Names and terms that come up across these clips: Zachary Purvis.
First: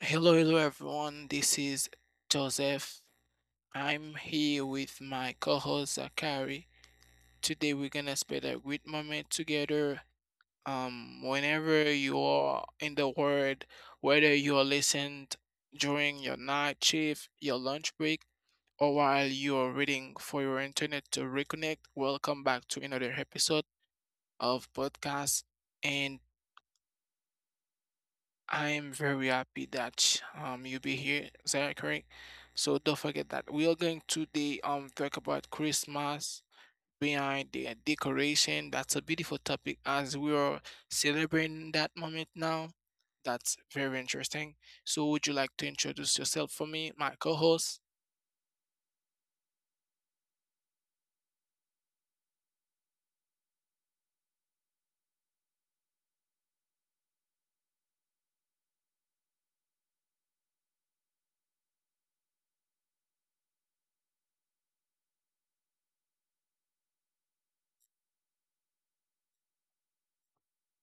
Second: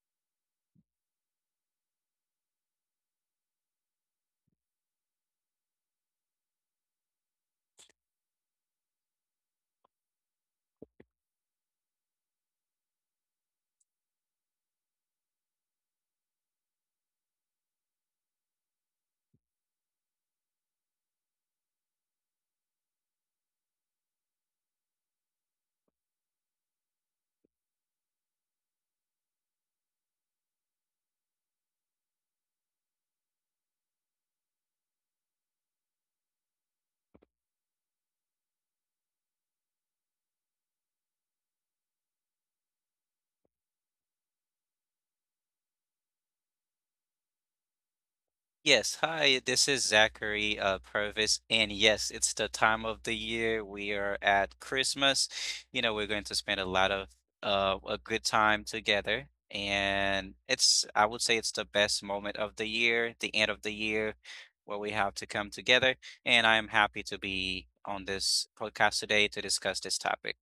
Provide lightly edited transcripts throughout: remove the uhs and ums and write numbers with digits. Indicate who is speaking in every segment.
Speaker 1: Hello, hello everyone. This is Joseph. I'm here with my co-host Zachary. Today we're gonna spend a great moment together. Whenever you are in the world, whether you are listening during your night shift, your lunch break, or while you are waiting for your internet to reconnect, welcome back to another episode of podcast. And I'm very happy that you'll be here. Is that correct? So don't forget that we are going to the talk about Christmas behind the decoration. That's a beautiful topic as we are celebrating that moment now. That's very interesting. So would you like to introduce yourself for me, my co-host?
Speaker 2: Yes, hi, this is Zachary Purvis, and yes, it's the time of the year we are at Christmas. You know, we're going to spend a lot of a good time together, and it's I would say it's the best moment of the year, the end of the year, where we have to come together. And I am happy to be on this podcast today to discuss this topic.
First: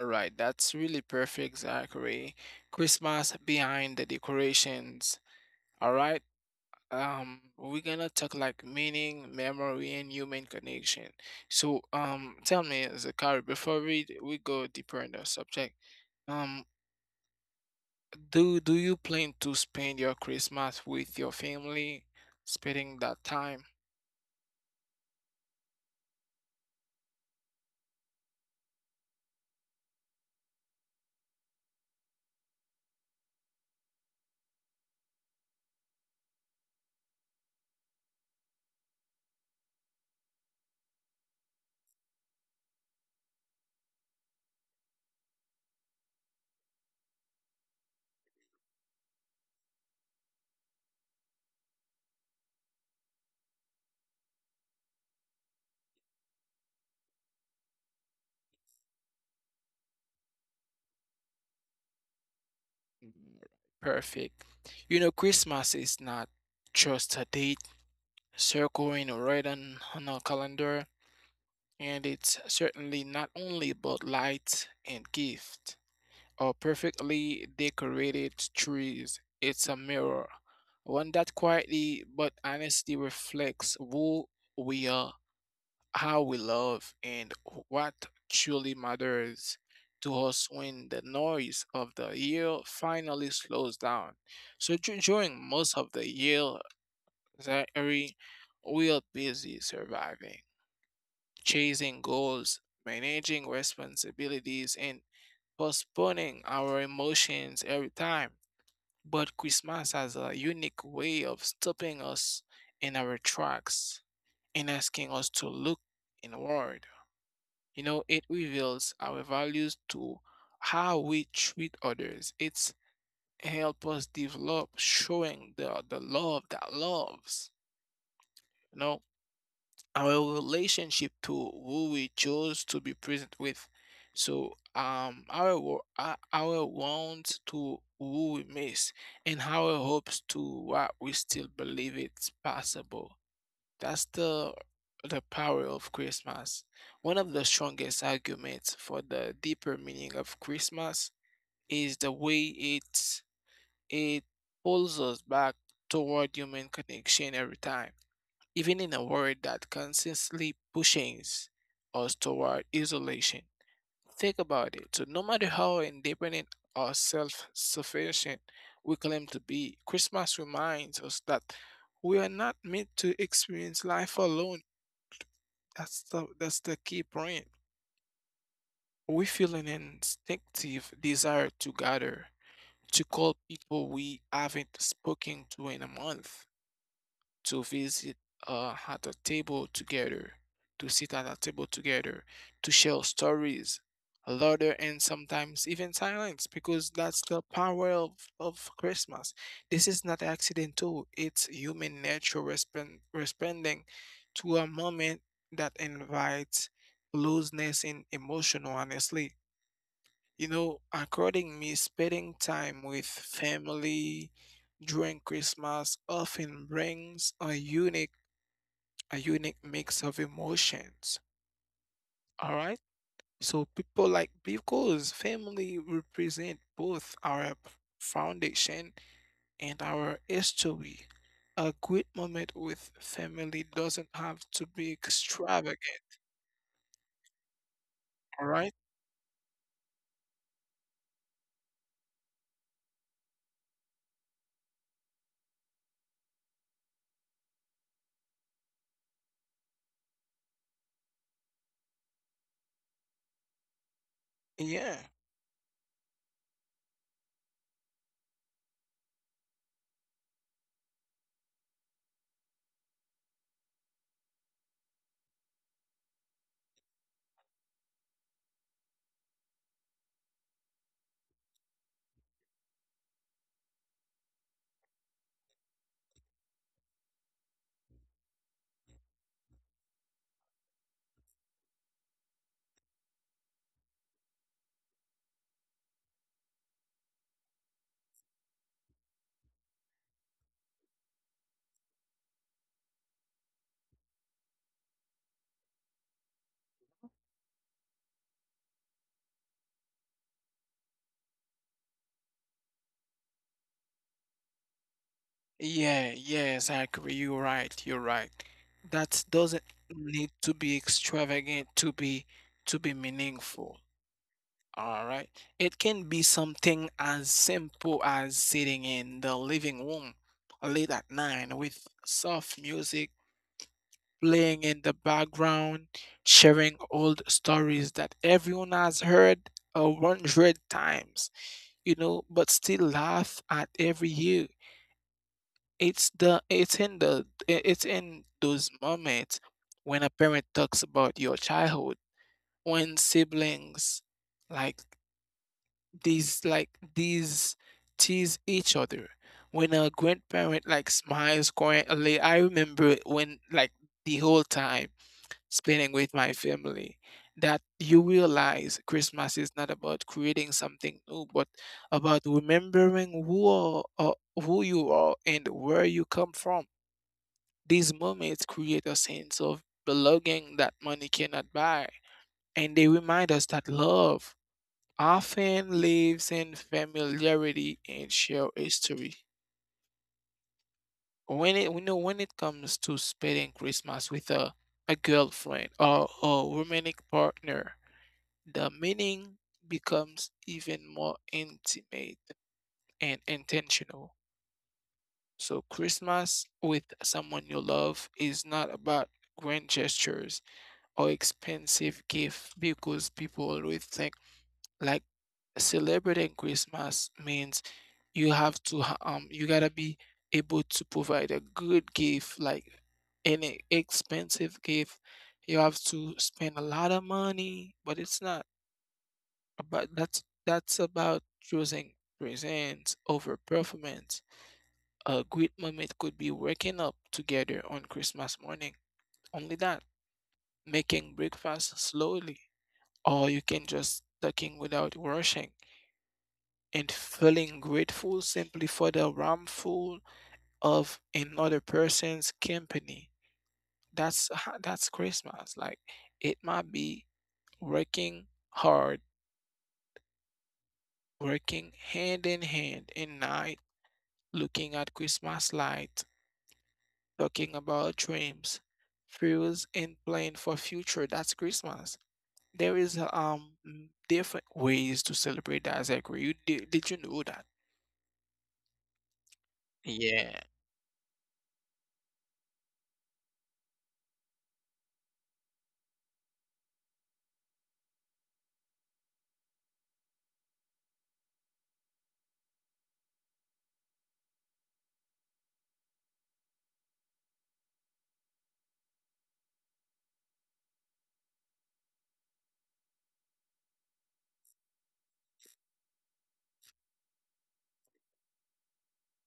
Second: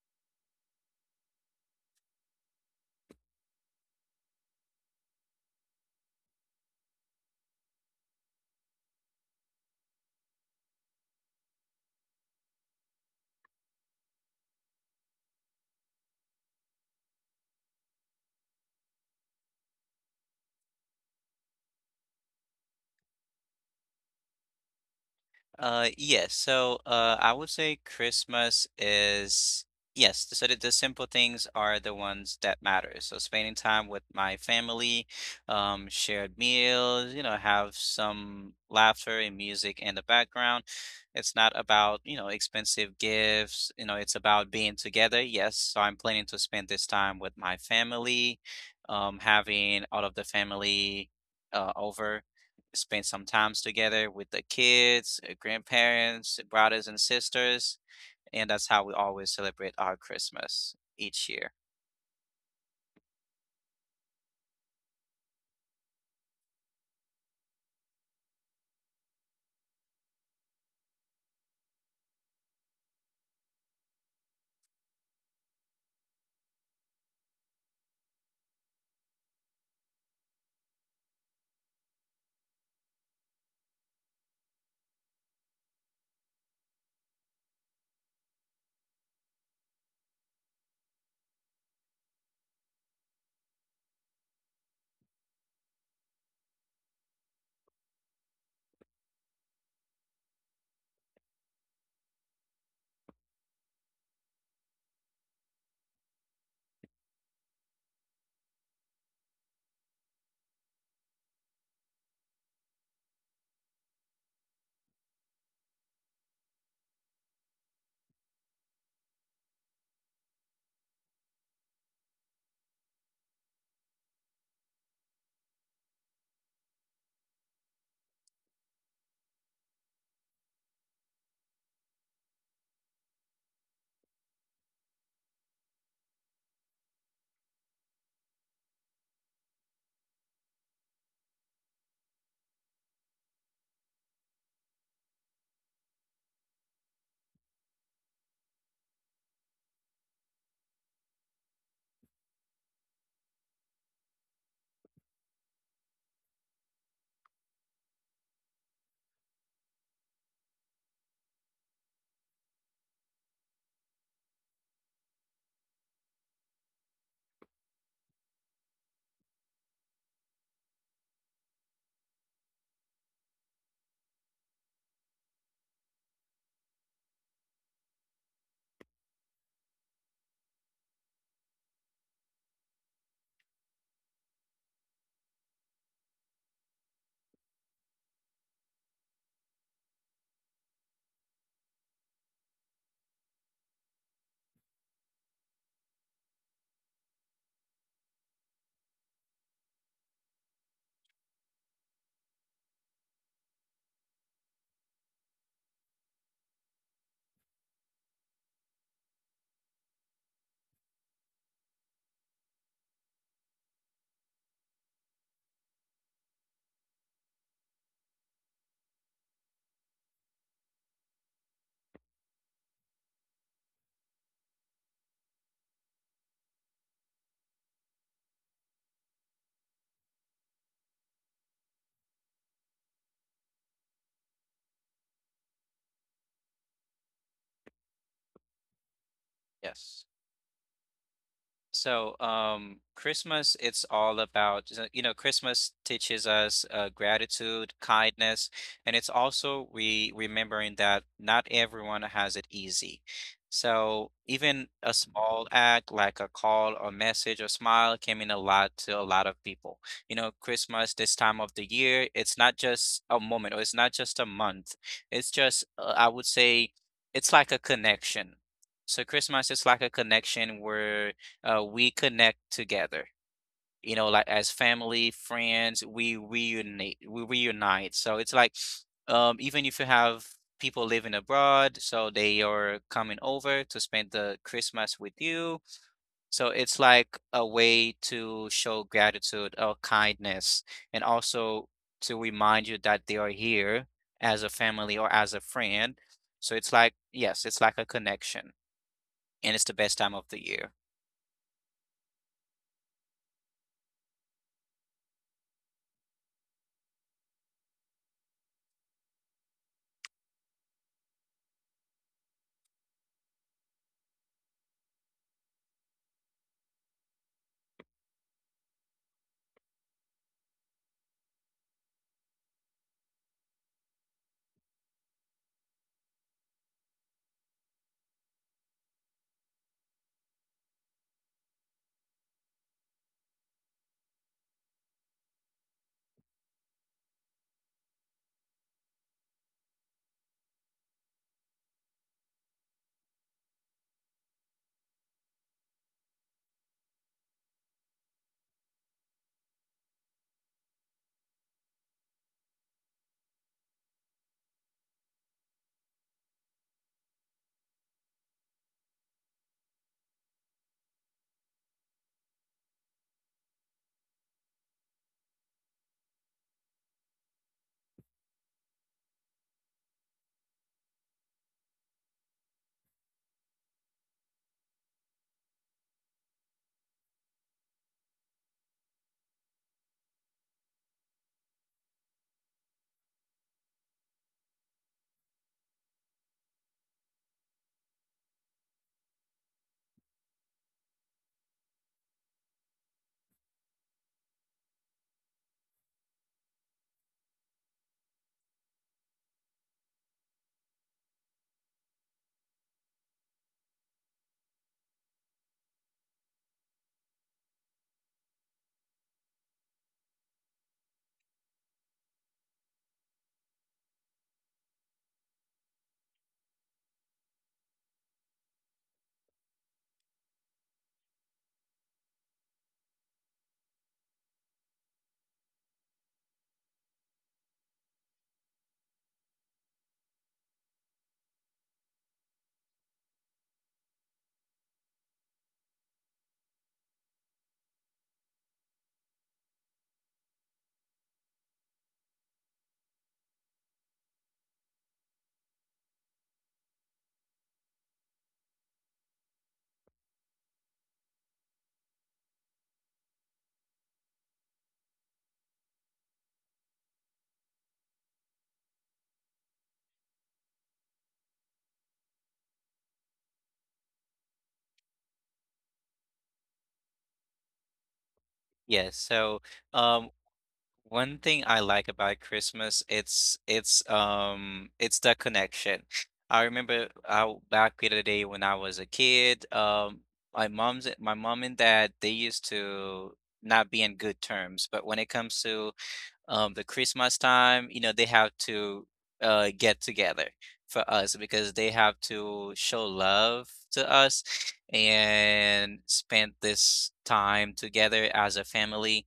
Speaker 1: All right, that's really perfect, Zachary. Christmas behind the decorations. All right. We're gonna talk like meaning, memory, and human connection. So tell me, Zakari, before we go deeper in the subject. um do you plan to spend your Christmas with your family, spending that time?
Speaker 2: Yes. So I would say Christmas is yes. The simple things are the ones that matter. So spending time with my family, shared meals, you know, have some laughter and music in the background. It's not about, you know, expensive gifts. You know, it's about being together. Yes. So I'm planning to spend this time with my family, having all of the family, over spent some times together with the kids, grandparents, brothers and sisters, and that's how we always celebrate our Christmas each year.
Speaker 1: Mm, perfect. You know, Christmas is not just a date circling or written on a calendar, and it's certainly not only about lights and gift or perfectly decorated trees. It's a mirror, one that quietly but honestly reflects who we are, how we love, and what truly matters to us when the noise of the year finally slows down. So during most of the year, Zachary, we are busy surviving, chasing goals, managing responsibilities, and postponing our emotions every time. But Christmas has a unique way of stopping us in our tracks and asking us to look inward. You know, it reveals our values to how we treat others. It's help us develop showing the love that loves. You know, our relationship to who we chose to be present with. So our wants to who we miss, and our hopes to what we still believe it's possible. That's the power of Christmas. One of the strongest arguments for the deeper meaning of Christmas is the way it pulls us back toward human connection every time, even in a world that constantly pushes us toward isolation. Think about it. So, no matter how independent or self sufficient we claim to be, Christmas reminds us that we are not meant to experience life alone. That's the key point. We feel an instinctive desire to gather, to call people we haven't spoken to in a month, to visit uh, at a table together, to sit at a table together, to share stories, laughter, and sometimes even silence, because that's the power of Christmas. This is not accidental, it's human nature responding to a moment that invites looseness and emotion, honestly. You know, according me, spending time with family during Christmas often brings a unique mix of emotions. All right? So people like, because family represent both our foundation and our history. A great moment with family doesn't have to be extravagant, all right?
Speaker 2: Yes. So, Christmas, it's all about, so, you know, Christmas teaches us gratitude, kindness, and it's also re remembering that not everyone has it easy. So, even a
Speaker 1: Yeah.
Speaker 2: small act like a call or message or smile can mean a lot to a lot of people. You know, Christmas, this time of the year, it's not just a moment or it's not just a month. It's just, I would say, it's like a connection. So Christmas is like a connection where we connect together. You know, like as family, friends, we reunite. We reunite. So it's like, even if you have people living abroad, so they are coming over to spend the Christmas with you. So it's like a way to show gratitude or kindness, and also to remind you that they are here as a family or as a friend. So it's like, yes, it's like a connection, and it's the best time of the year.
Speaker 1: Yeah, yeah, exactly. You're right. You're right. That doesn't need to be extravagant to be meaningful. All right. It can be something as simple as sitting in the living room late at night with soft music playing in the background, sharing old stories that everyone has heard 100 times, but still laugh at every year. It's the it's in the I- It's in those moments when a parent talks about your childhood, when siblings like like these tease each other, when a grandparent like smiles quietly. I remember when like the whole time spending with my family that you realize Christmas is not about creating something new, but about remembering who you are and where you come from. These moments create a sense of belonging that money cannot buy, and they remind us that love often lives in familiarity and shared history. When it comes to spending Christmas with a girlfriend or a romantic partner, the meaning becomes even more intimate and intentional. So, Christmas with someone you love is not about grand gestures or expensive gift, because people always think like celebrating Christmas means you gotta be able to provide a good gift, like an expensive gift, you have to spend a lot of money, but it's not about. That's about choosing presents over performance. A great moment could be waking up together on Christmas morning, only that, making breakfast slowly, or you can just talking without rushing, and feeling grateful simply for the warmth of another person's company. That's Christmas. Like it might be working hard, working hand in hand in night, looking at Christmas light, talking about dreams, fears, and plan for future. That's Christmas. There is different ways to celebrate that. I agree. Did you know that?
Speaker 2: Yes. So, um,
Speaker 1: Yeah.
Speaker 2: one thing I like about Christmas, it's the connection. I remember back in the day when I was a kid, my mom and dad they used to not be in good terms, but when it comes to the Christmas time, you know, they have to get together for us because they have to show love to us and spend this time together as a family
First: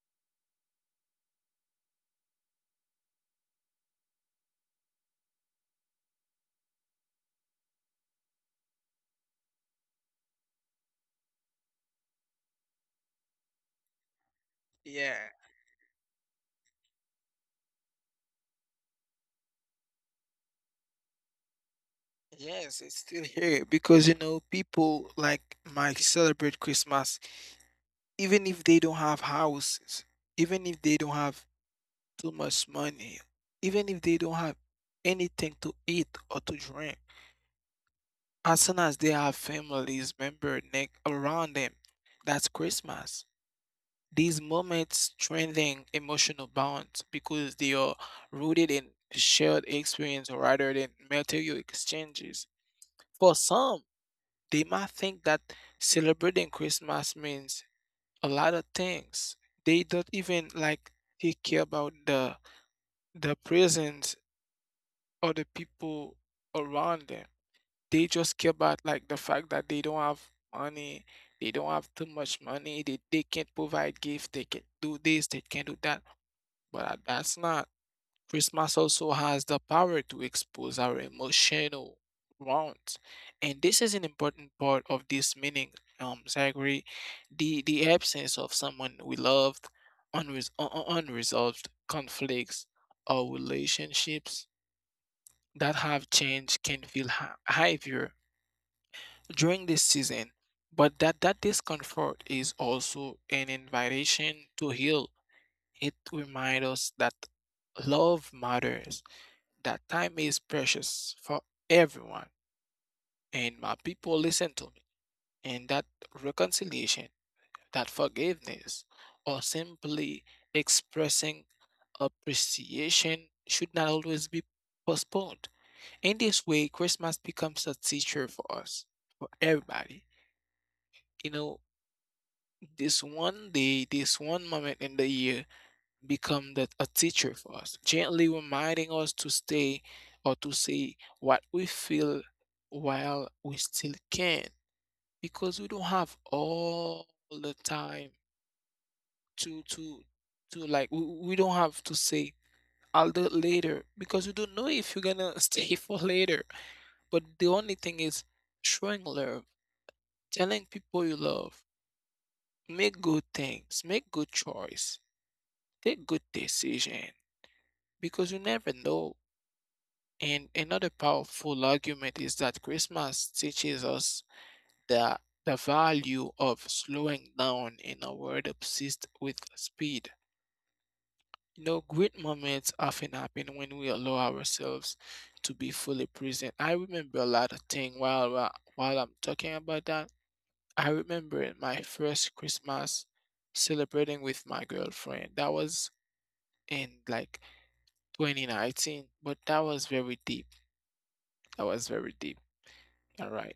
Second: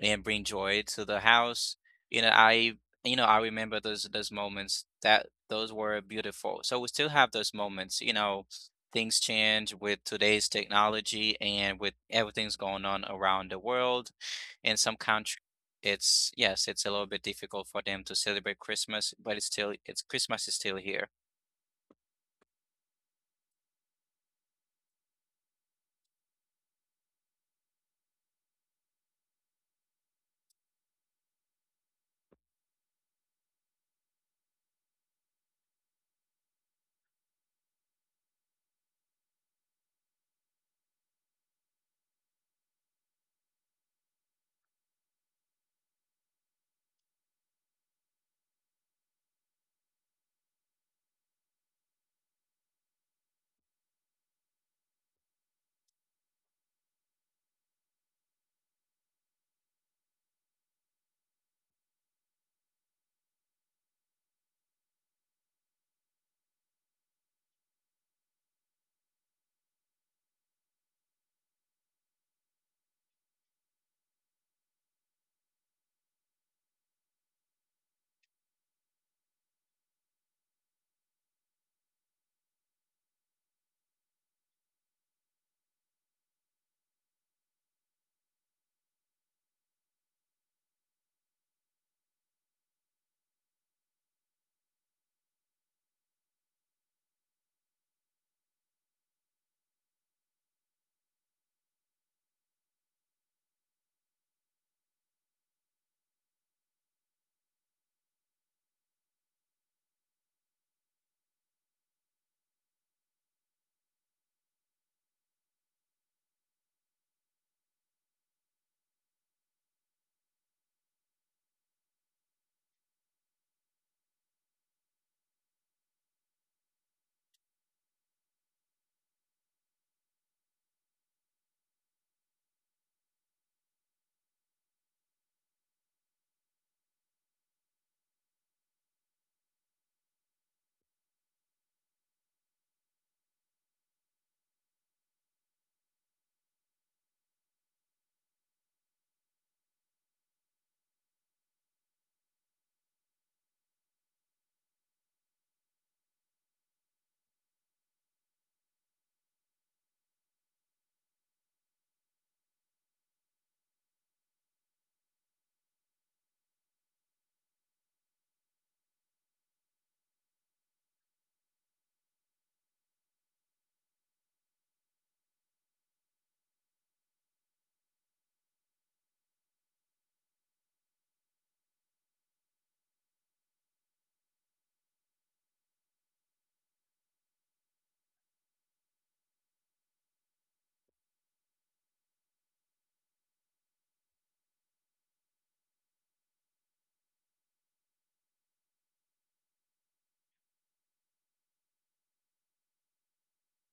Speaker 2: and bring joy to the house. You know, I you know I remember those moments that those were beautiful. So we still have those moments. You know, things change with today's technology and with everything's going on around the world. In some
Speaker 1: Yeah,
Speaker 2: countries, it's yes, it's a little bit difficult for them to celebrate Christmas, but it's still it's Christmas is still here.
Speaker 1: yes, it's still here, because people like might celebrate Christmas even if they don't have houses, even if they don't have too much money, even if they don't have anything to eat or to drink. As soon as they have families, member neck around them, that's Christmas. These moments strengthen emotional bonds because they are rooted in shared experience rather than material exchanges. For some, they might think that celebrating Christmas means a lot of things. They don't even like take care about the presents or the people around them. They just care about like the fact that they don't have money, they don't have too much money, they can't provide gifts, they can do this, they can do that. But that's not. Christmas also has the power to expose our emotional wounds, and this is an important part of this meaning. Zachary, the absence of someone we loved, unresolved conflicts or relationships that have changed can feel heavier during this season. But that discomfort is also an invitation to heal. It reminds us that love matters, that time is precious for everyone, and my people listen to me. And that reconciliation, that forgiveness, or simply expressing appreciation should not always be postponed. In this way, Christmas becomes a teacher for us, for everybody. You know, this one day, this one moment in the year become a teacher for us, gently reminding us to stay or to say what we feel while we still can, because we don't have all the time to to to like we don't have to say I'll do it later, because you don't know if you're gonna stay for later. But the only thing is showing love, telling people you love, make good things, make good choice, take good decision, because you never know. And another powerful argument is that Christmas teaches us the, the value of slowing down in a world obsessed with speed. You know, great moments often happen when we allow ourselves to be fully present. I remember a lot of things while I'm talking about that. I remember my first Christmas celebrating with my girlfriend. That was in like 2019, but that was very deep. That was very deep. All right.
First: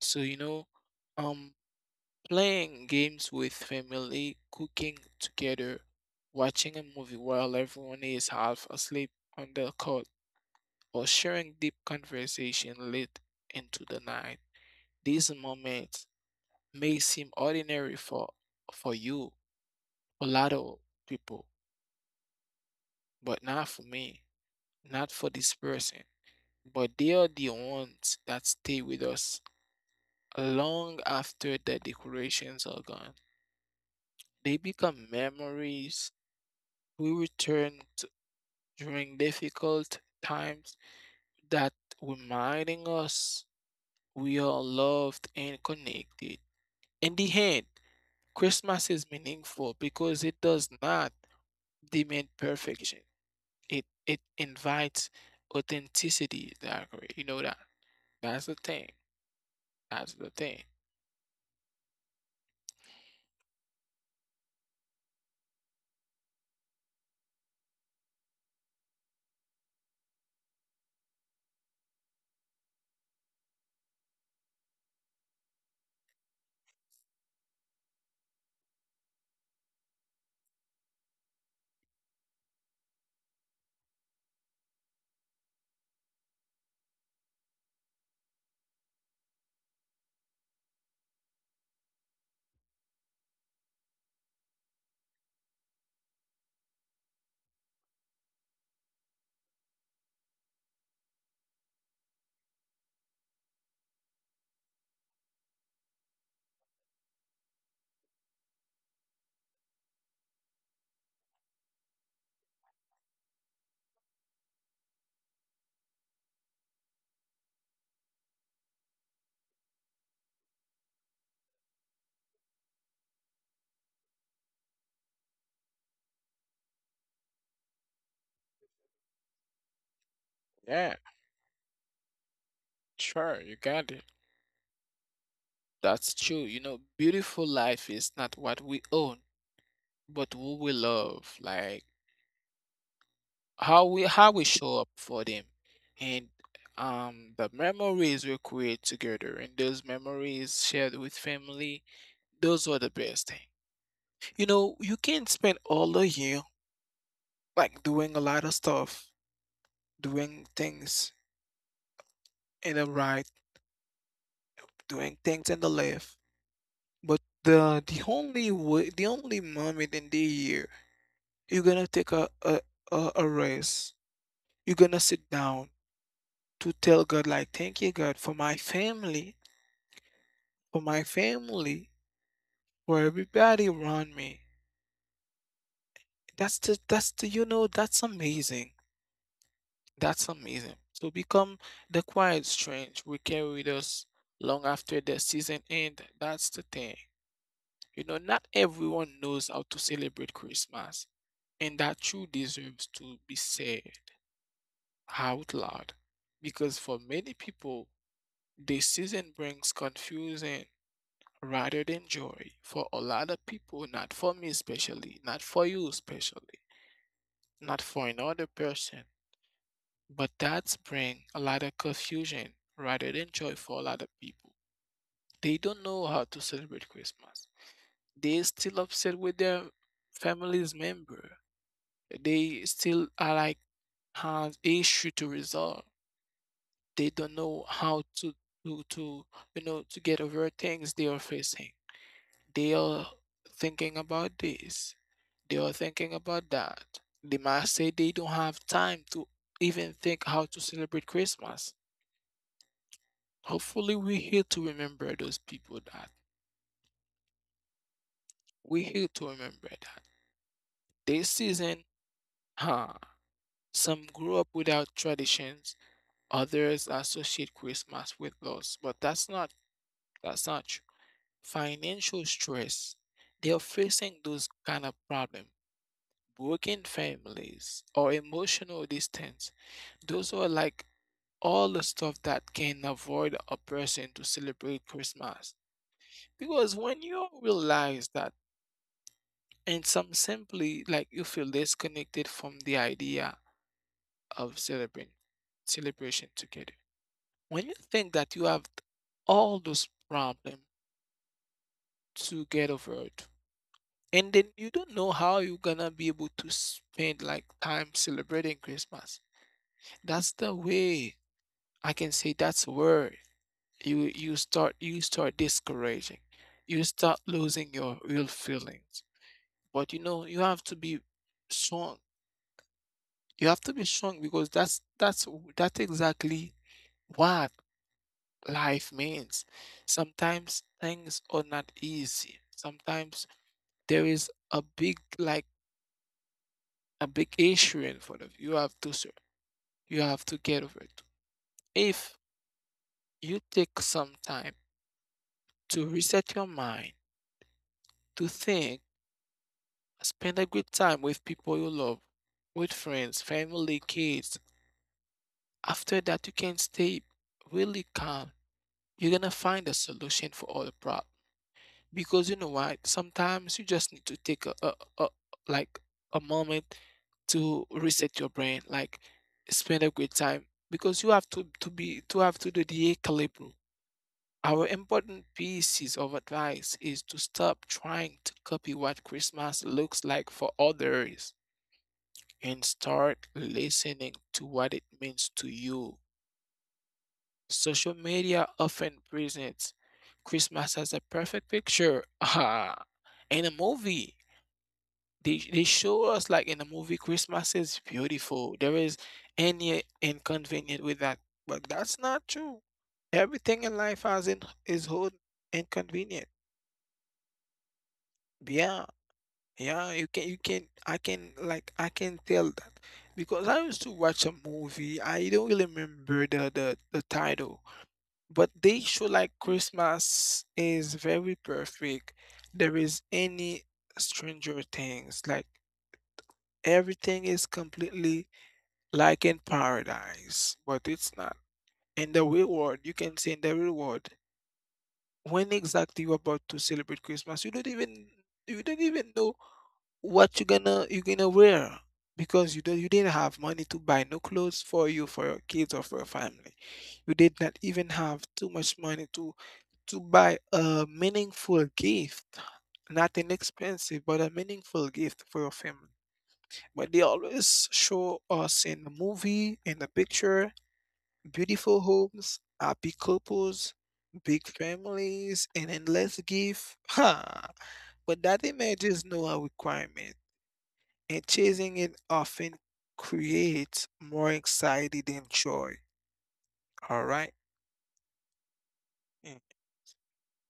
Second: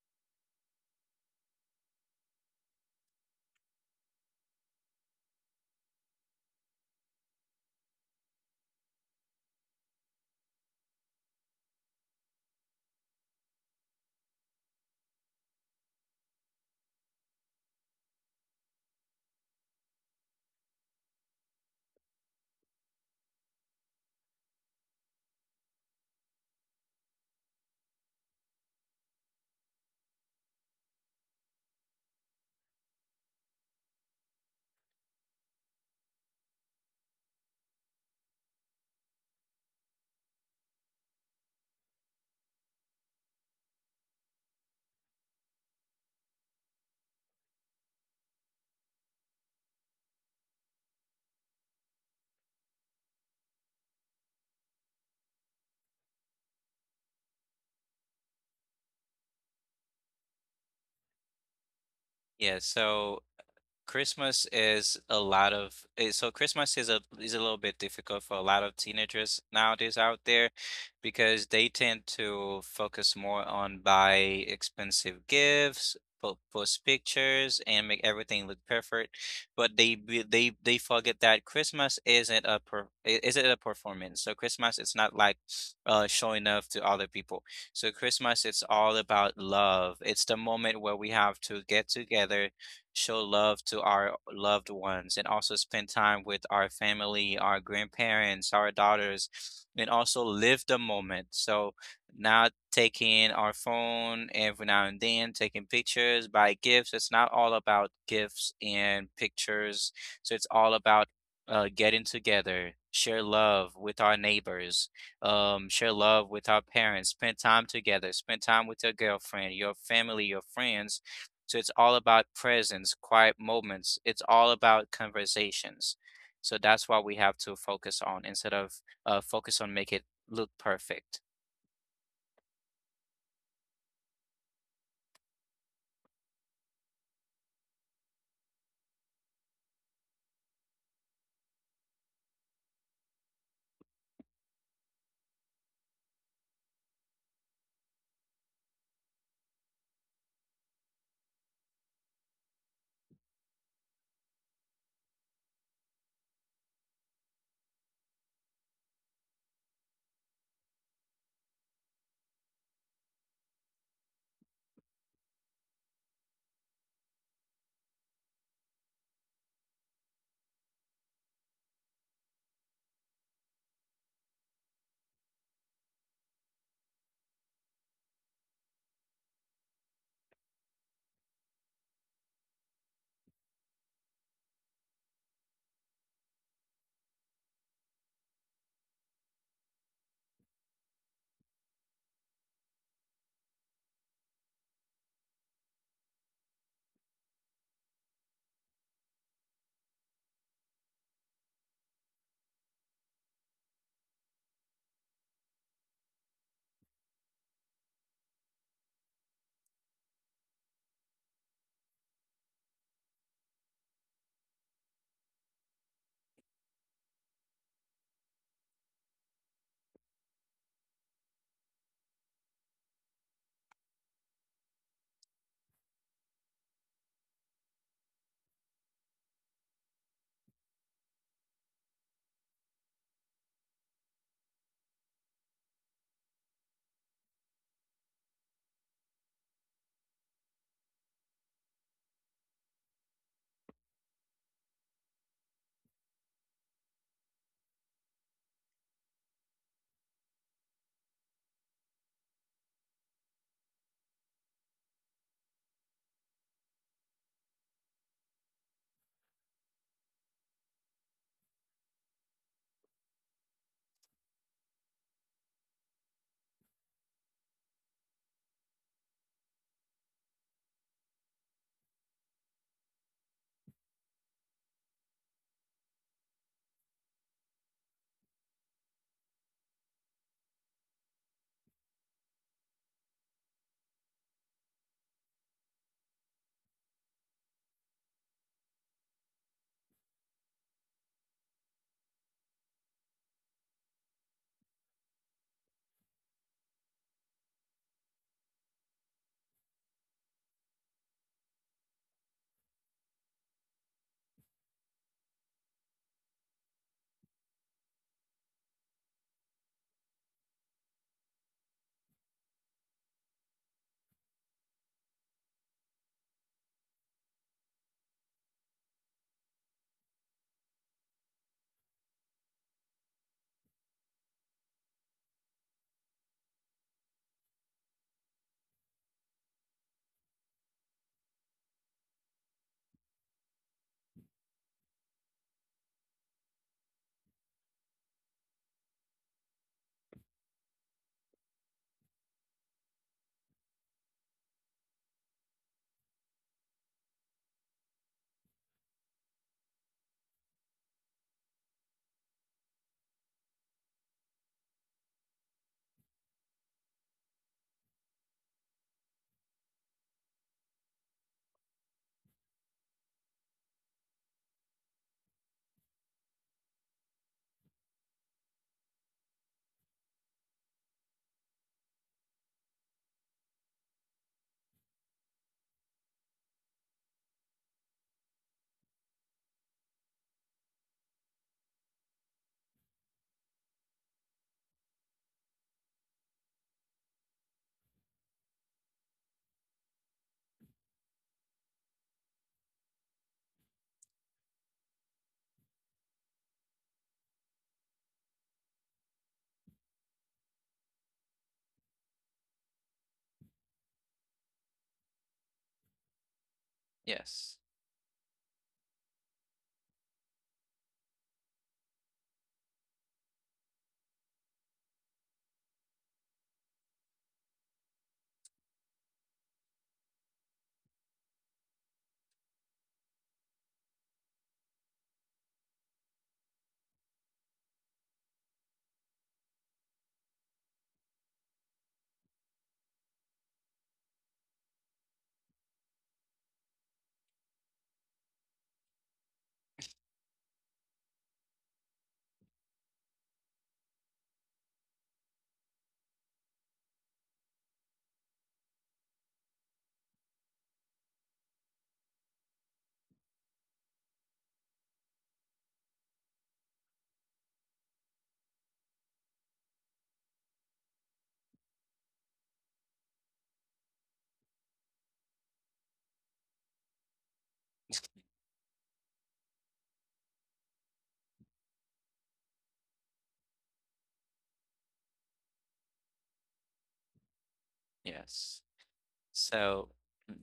Speaker 1: So, um, playing games with family, cooking together, watching a movie while everyone is half asleep on the couch, or sharing deep conversation late into the night. These moments may seem ordinary for you, a lot of people, but not for me, not for this person. But they are the ones that stay with us long after the decorations are gone. They become memories we return to during difficult times, that reminding us we are loved and connected. In the end, Christmas is meaningful because it does not demand perfection. It invites authenticity. You know that that's the thing. That's the thing.
Speaker 2: Yeah, so Christmas is a lot of eh, so Christmas is a little bit difficult for a lot of teenagers nowadays out there because they tend to focus more on buy expensive gifts, post pictures, and make everything look perfect. But they be- they forget that Christmas isn't a isn't a performance. So Christmas it's not like showing off to other people. So Christmas it's all about love. It's the moment where we have to get together show love to our loved ones and also spend time with our family, our grandparents, our daughters, and also live the moment. So, not taking our phone every now and then, taking pictures, buy gifts. It's not all about gifts and pictures. So, it's all about getting together, share love with our neighbors, share love with our parents, spend time together, spend time with your girlfriend, your family, your friends so it's all about presence, quiet moments. It's all about conversations. So that's what we have to focus on instead of focus on make it look perfect.
Speaker 1: Yeah, sure, you got it. That's true. You know, beautiful life is not what we own, but who we love. Like how we show up for them, and the memories we create together, and those memories shared with family, those were the best thing. You know, you can spend all the year like doing a lot of stuff, doing things in the right, doing things in the left, but the only way, the only moment in the year you're gonna take a rest, you're gonna sit down to tell God like, thank you God for my family, for my family, for everybody around me. That's the you know that's amazing. That's amazing. So become the quiet strength we carry with us long after the season end. That's the thing. You know, not everyone knows how to celebrate Christmas, and that truly deserves to be said out loud. Because for many people, the season brings confusion, rather than joy for a lot of people, not for me especially, not for you especially, not for another person. But that's bring a lot of confusion rather than joy for a lot of people. They don't know how to celebrate Christmas. They still upset with their family's member. They still are like have issue to resolve. They don't know how to to get over things they are facing. They are thinking about this. They are thinking about that. They might say they don't have time to even think how to celebrate Christmas. Hopefully, we're here to remember those people that we're here to remember that this season, huh? Some grew up without traditions, others associate Christmas with loss, but that's not true. Financial stress. They are facing those kind of problems. Broken families or emotional distance. Those are like all the stuff that can avoid a person to celebrate Christmas. Because when you realize that, and some simply like you feel disconnected from the idea of celebrating celebration together. When you think that you have all those problems to get over it, and then you don't know how you're gonna be able to spend like time celebrating Christmas. That's the way I can say that's where you start you start discouraging, you start losing your real feelings, but you know you have to be strong. You have to be strong because that's exactly what life means. Sometimes things are not easy. Sometimes there is a big like a big issue in front of you. You have to get over it. If you take some time to reset your mind, to think. Spend a good time with people you love, with friends, family, kids. After that, you can stay really calm. You're gonna find a solution for all the problem. Because you know what? Sometimes you just need to take a like a moment to reset your brain. Like spend a good time because you have to have to do the equilibrium. Our important pieces of advice is to stop trying to copy what Christmas looks like for others and start listening to what it means to you. Social media often presents Christmas as a perfect picture. Ah, in a movie, they show us like in a movie, Christmas is beautiful. There is any inconvenient with that, but that's not true. Everything in life has in, is whole inconvenient.
Speaker 2: Yes.
Speaker 1: Yeah. Yeah, you can I can like I can tell that because I used to watch a movie. I don't really remember the title, but they show like Christmas is very perfect. There is any Stranger Things, like everything is completely like in paradise, but it's not. In the real world, you can say in the real world, when exactly you're about to celebrate Christmas, you don't even know what you gonna wear because you didn't have money to buy no clothes for you, for your kids, or for your family. You did not even have too much money to buy a meaningful gift, not an expensive but a meaningful gift for your family. But they always show us in the movie, in the picture, beautiful homes, happy couples, big families, and endless gift, ha. But that image is no requirement, and chasing it often creates more anxiety than joy. All right.
Speaker 2: Yes.
Speaker 1: Mm.
Speaker 2: So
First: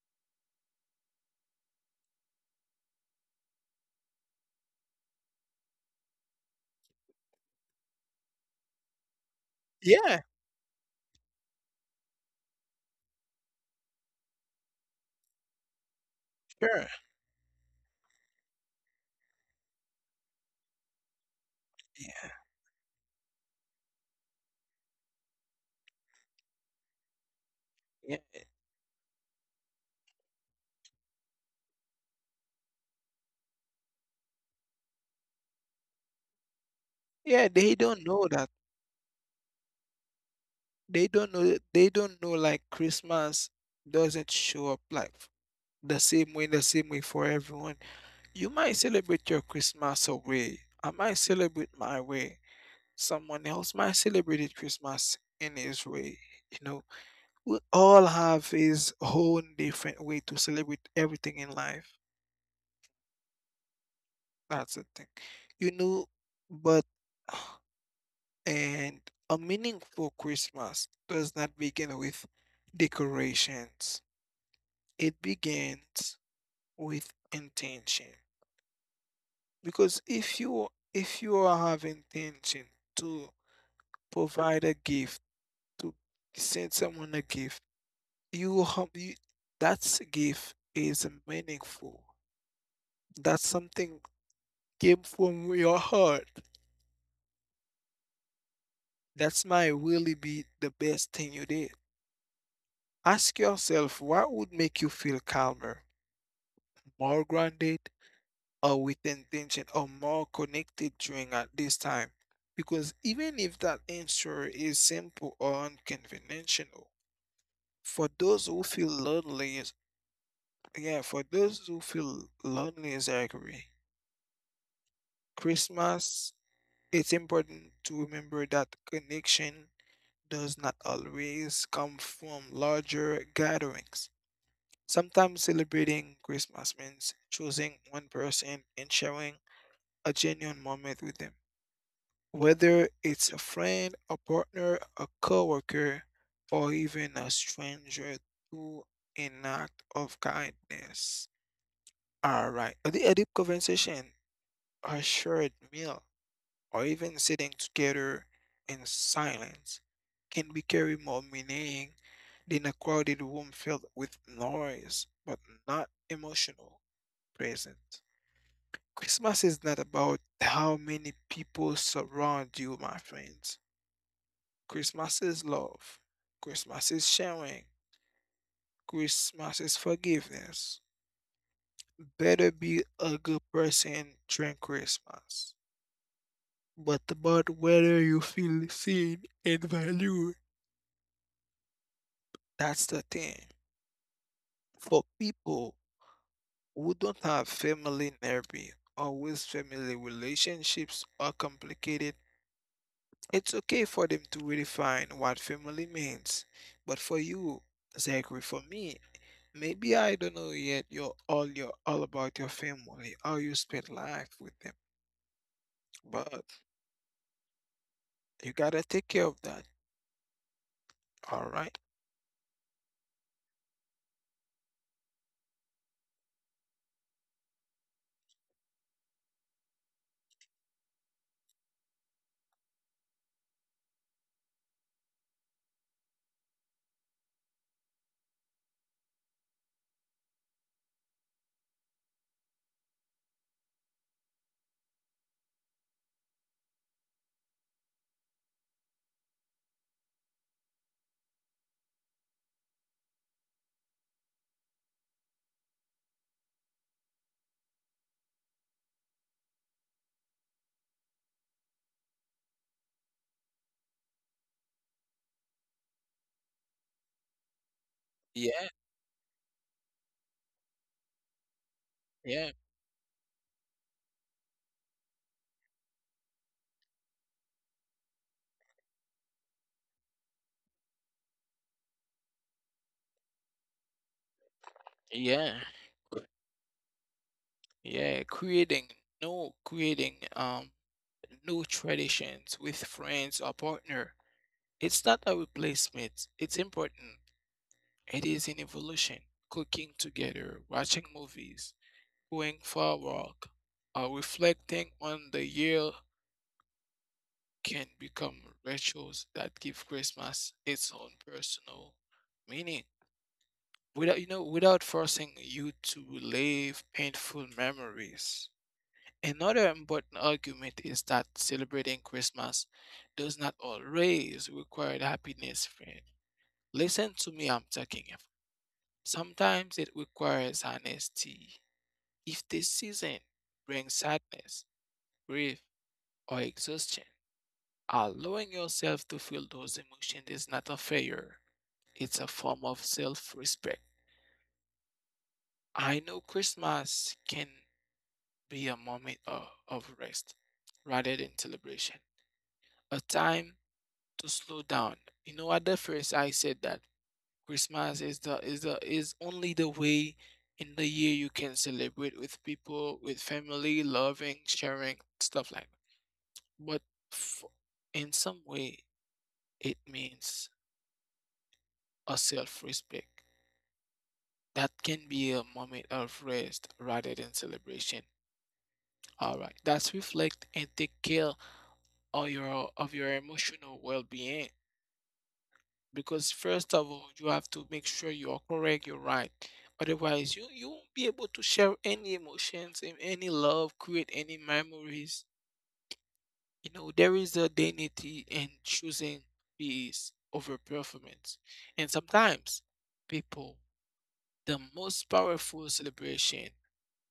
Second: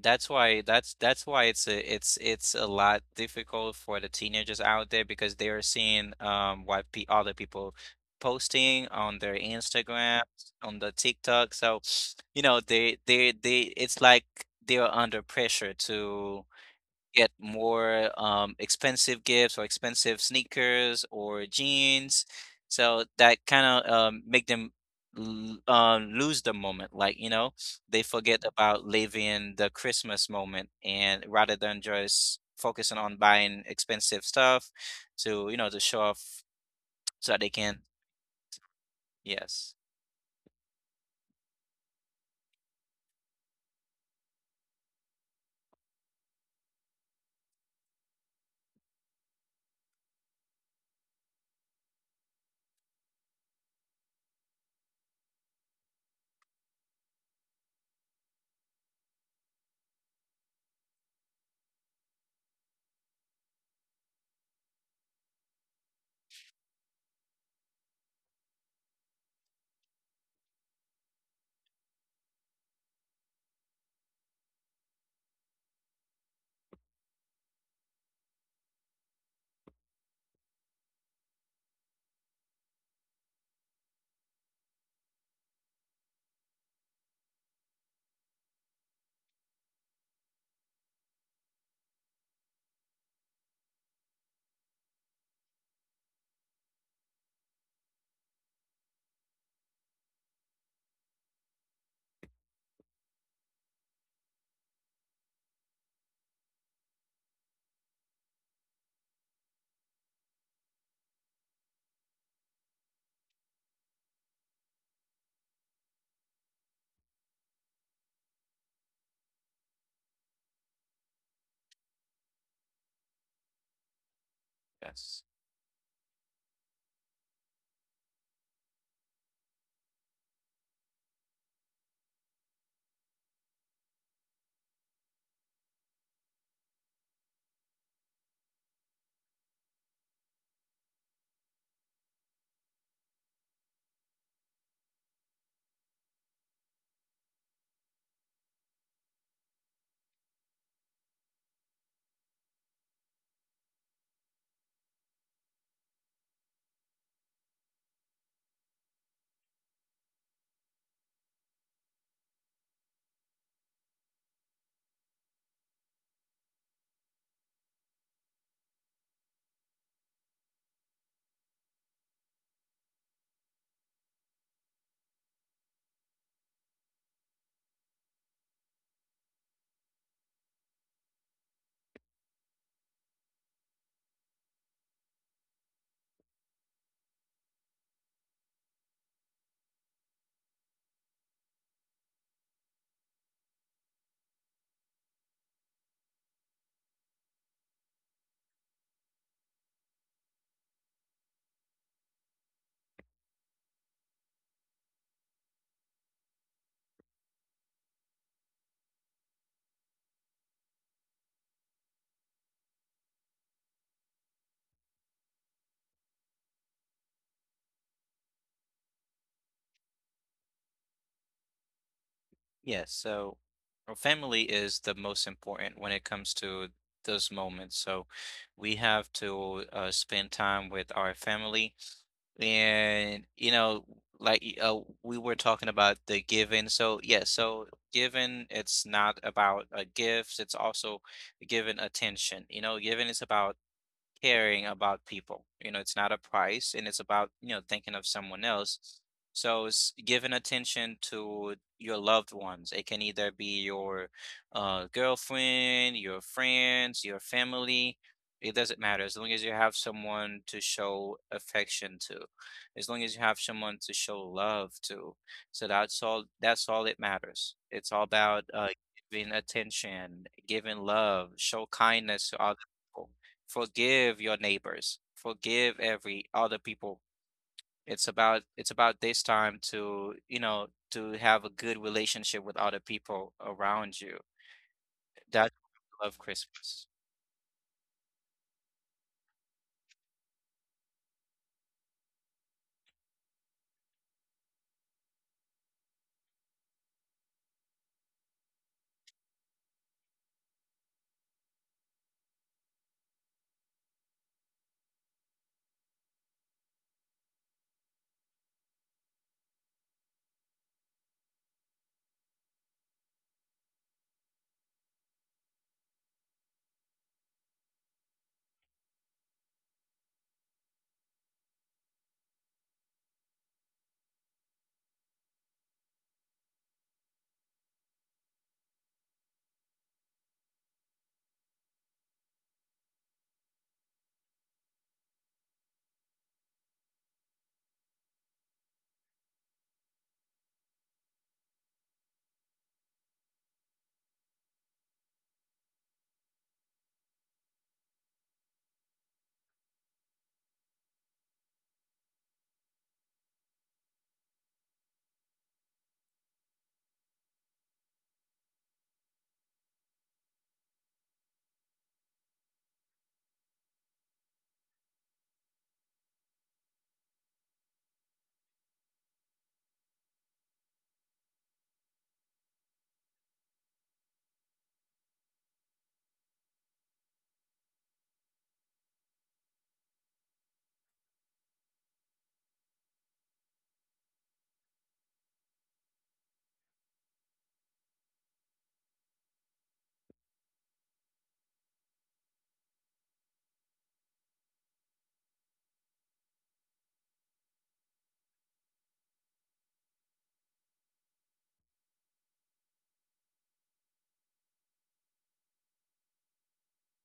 Speaker 2: that's why it's a it's it's a lot difficult for the teenagers out there because they are seeing what pe other people posting on their
Speaker 1: Yeah,
Speaker 2: Instagram, on the TikTok. So, you know, they it's like they are under pressure to
Speaker 1: sure.
Speaker 2: get more expensive gifts or expensive sneakers or jeans.
Speaker 1: Yeah,
Speaker 2: So that kind of make them lose the moment. Like you know, they
Speaker 1: yeah,
Speaker 2: forget about living the Christmas moment, and rather than just focusing on buying expensive stuff to you know to show off so that
Speaker 1: yeah.
Speaker 2: they
Speaker 1: They
Speaker 2: can.
Speaker 1: don't know that.
Speaker 2: Yes,
Speaker 1: They don't know. They don't know like Christmas doesn't show up the same way, for everyone. You might celebrate your Christmas a way. I might celebrate my way. Someone else might celebrate it Christmas in his way. You know, we all have his own different way to celebrate everything in life. That's the thing. You know, but and a meaningful Christmas does not begin with decorations. It begins with intention. Because if you have intention to provide a gift, to send someone a gift, you have you, that gift is meaningful. That's something came from your heart. That's might really be the best thing you did. Ask yourself what would make you feel calmer, more grounded, or with intention, or more connected during at this time. Because even if that answer is simple or unconventional, for those who feel lonely, yeah, for those who feel lonely is angry.
Speaker 2: yes.
Speaker 1: Christmas, it's important to remember that connection does not always come from larger gatherings. Sometimes celebrating Christmas means choosing one person and sharing a genuine moment with them, whether it's a friend, a partner, a coworker, or even a stranger through an act of kindness. All right, a deep conversation, a shared meal, or even sitting together in silence can be carry more meaning than a crowded room filled with noise, but not emotional. Present. Christmas is not about how many people surround you, my friends. Christmas is love. Christmas is sharing. Christmas is forgiveness. Better be a good person during Christmas. But about whether you feel seen and valued, that's the thing. For people who don't have family therapy, always family relationships are complicated. It's okay for them to redefine what family means, but for you, Zachary, for me, maybe I don't know yet. You're all about your family, how you spend life with them, but you gotta take care of that. All right.
Speaker 2: Yes, so our family is the most important when it comes to those moments. So we have to spend time with our family. And, you know, we were talking about the giving. So, yeah, so giving, it's not about a gift, it's also giving attention. You know, giving is about caring about people. You know, it's not a price and it's about, you know, thinking of someone else. So it's giving attention to your loved ones. It can either be your girlfriend, your friends, your family. It doesn't matter as long as you have someone to show affection to, as long as you have someone to show love to. So that's all. That's all it matters. It's all about
Speaker 1: Yeah,
Speaker 2: giving attention, giving love, show kindness to
Speaker 1: yeah,
Speaker 2: other people forgive your neighbors forgive every other people it's about this time to you know to have a good relationship with other people around you
Speaker 1: yeah,
Speaker 2: that's why I love Christmas
Speaker 1: yeah. Creating, no, creating new traditions with friends or partner. It's not a replacement. It's important. It is an evolution. Cooking together, watching movies, going for a walk, or reflecting on the year can become rituals that give Christmas its own personal meaning. Without without forcing you to relive painful memories. Another important argument is that celebrating Christmas does not always require happiness, friend. Listen to me, I'm talking here. Sometimes it requires honesty. If the season brings sadness, grief, or exhaustion. Allowing yourself to feel those emotions is not a failure, it's a form of self respect. I know Christmas can be a moment of rest rather than celebration, a time to slow down. You know, at the first, I said that Christmas is the is the is only the way in the year you can celebrate with people, with family, loving, sharing, stuff like that. But f- in some way, it means or self-respect. That can be a moment of rest rather than celebration. All right, that's reflect and take care of your emotional well-being. Because first of all, you have to make sure you are correct, you're right. Otherwise, you won't be able to share any emotions, and any love, create any memories. You know, there is a dignity in choosing peace over performance. And sometimes people, the most powerful celebration,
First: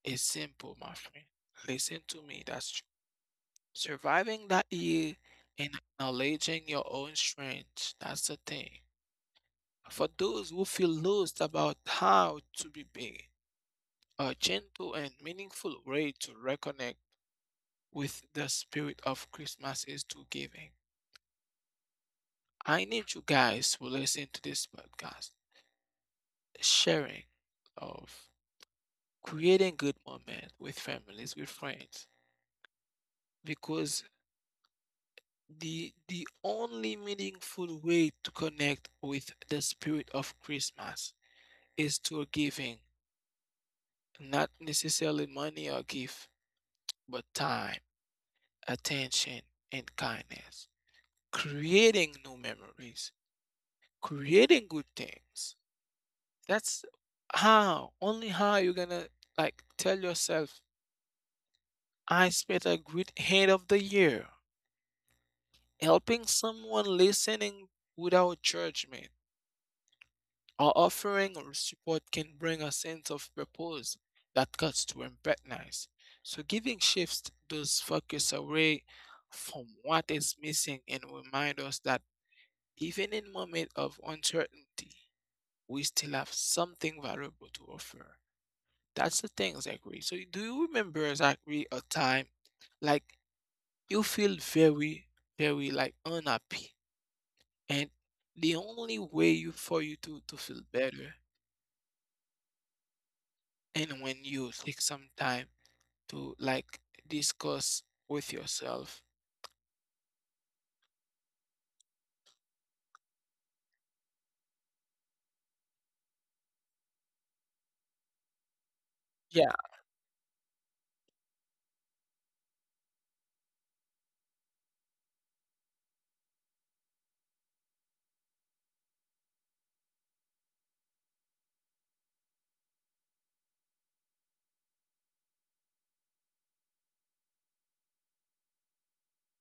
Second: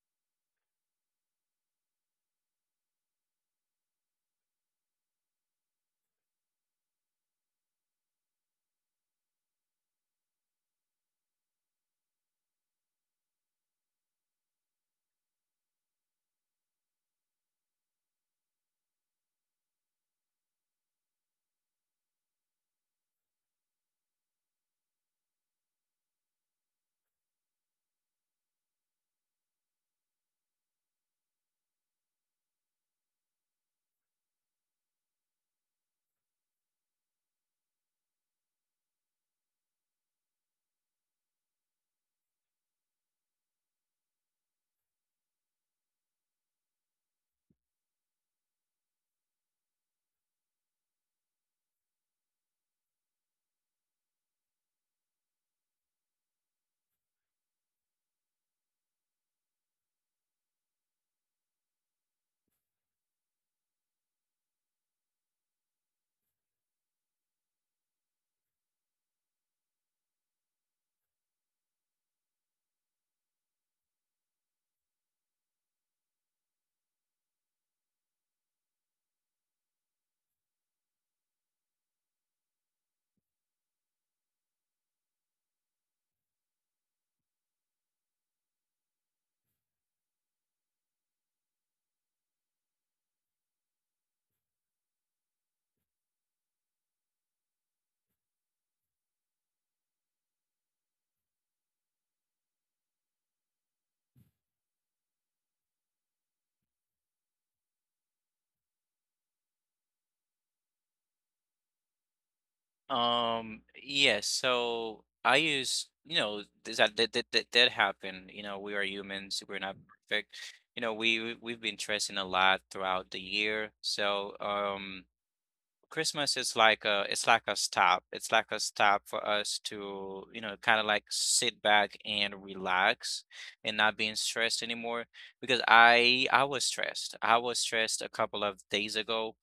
Speaker 1: it's simple, my friend. Listen to me. That's true. Surviving that year and acknowledging your own strengths. That's the thing. For those who feel lost about how to be big, a gentle and meaningful way to reconnect with the spirit of Christmas is to giving. I need you guys who listen to this podcast, sharing of creating good moments with families, with friends, because the only meaningful way to connect with the spirit of Christmas is through giving, not necessarily money or gift, but time, attention, and kindness. Creating new memories, creating good things. That's how, only how you're gonna like tell yourself, I spent a great end of the year helping someone, listening without judgment. Our offering or support can bring a sense of purpose that cuts to empathize. So giving shifts those focus away from what is missing and remind us that even in moments of uncertainty, we still have something valuable to offer. That's the thing, Zachary. So do you remember, Zachary, a time like you feel very, very like unhappy and the only way you for you to feel better and when you take some time to like discuss with yourself.
Speaker 2: yes so I use you know that happened you know we are humans
Speaker 1: Yeah.
Speaker 2: we're not perfect you know we we've been stressing a lot throughout the year so Christmas is like a it's like a stop. It's like a stop for us to, you know, kind of like sit back and relax and not being stressed anymore because I was stressed. I was stressed a couple of days ago,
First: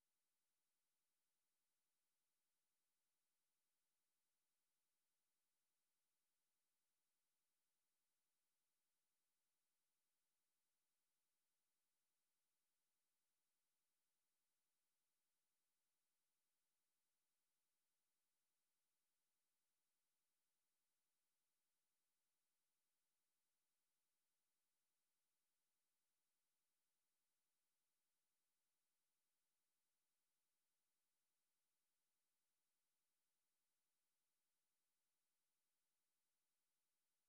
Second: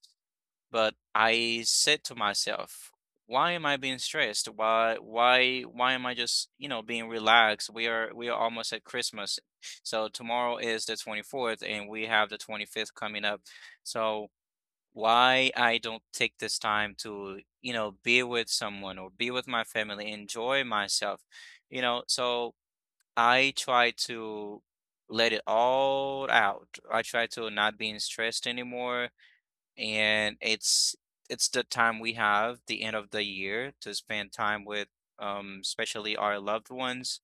Speaker 2: but I said to myself, why am I being stressed? Why am I just, you know, being relaxed? We are almost at Christmas. So tomorrow is the 24th and we have the 25th coming up. So why I don't take this time to, you know, be with someone or be with my family, enjoy myself, you know. So I try to let it all out. I try to not being stressed anymore. And it's the time we have, the end of the year, to spend time with especially our loved ones.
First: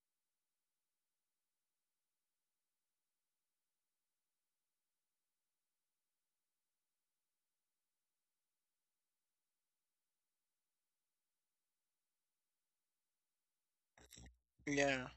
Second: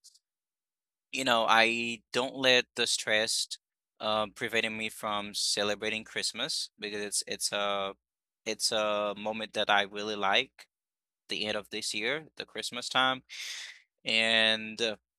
Speaker 2: You know, I don't let the stress preventing me from celebrating Christmas because it's a moment that I really like. The end of this year, the Christmas time, and
Speaker 1: Yeah,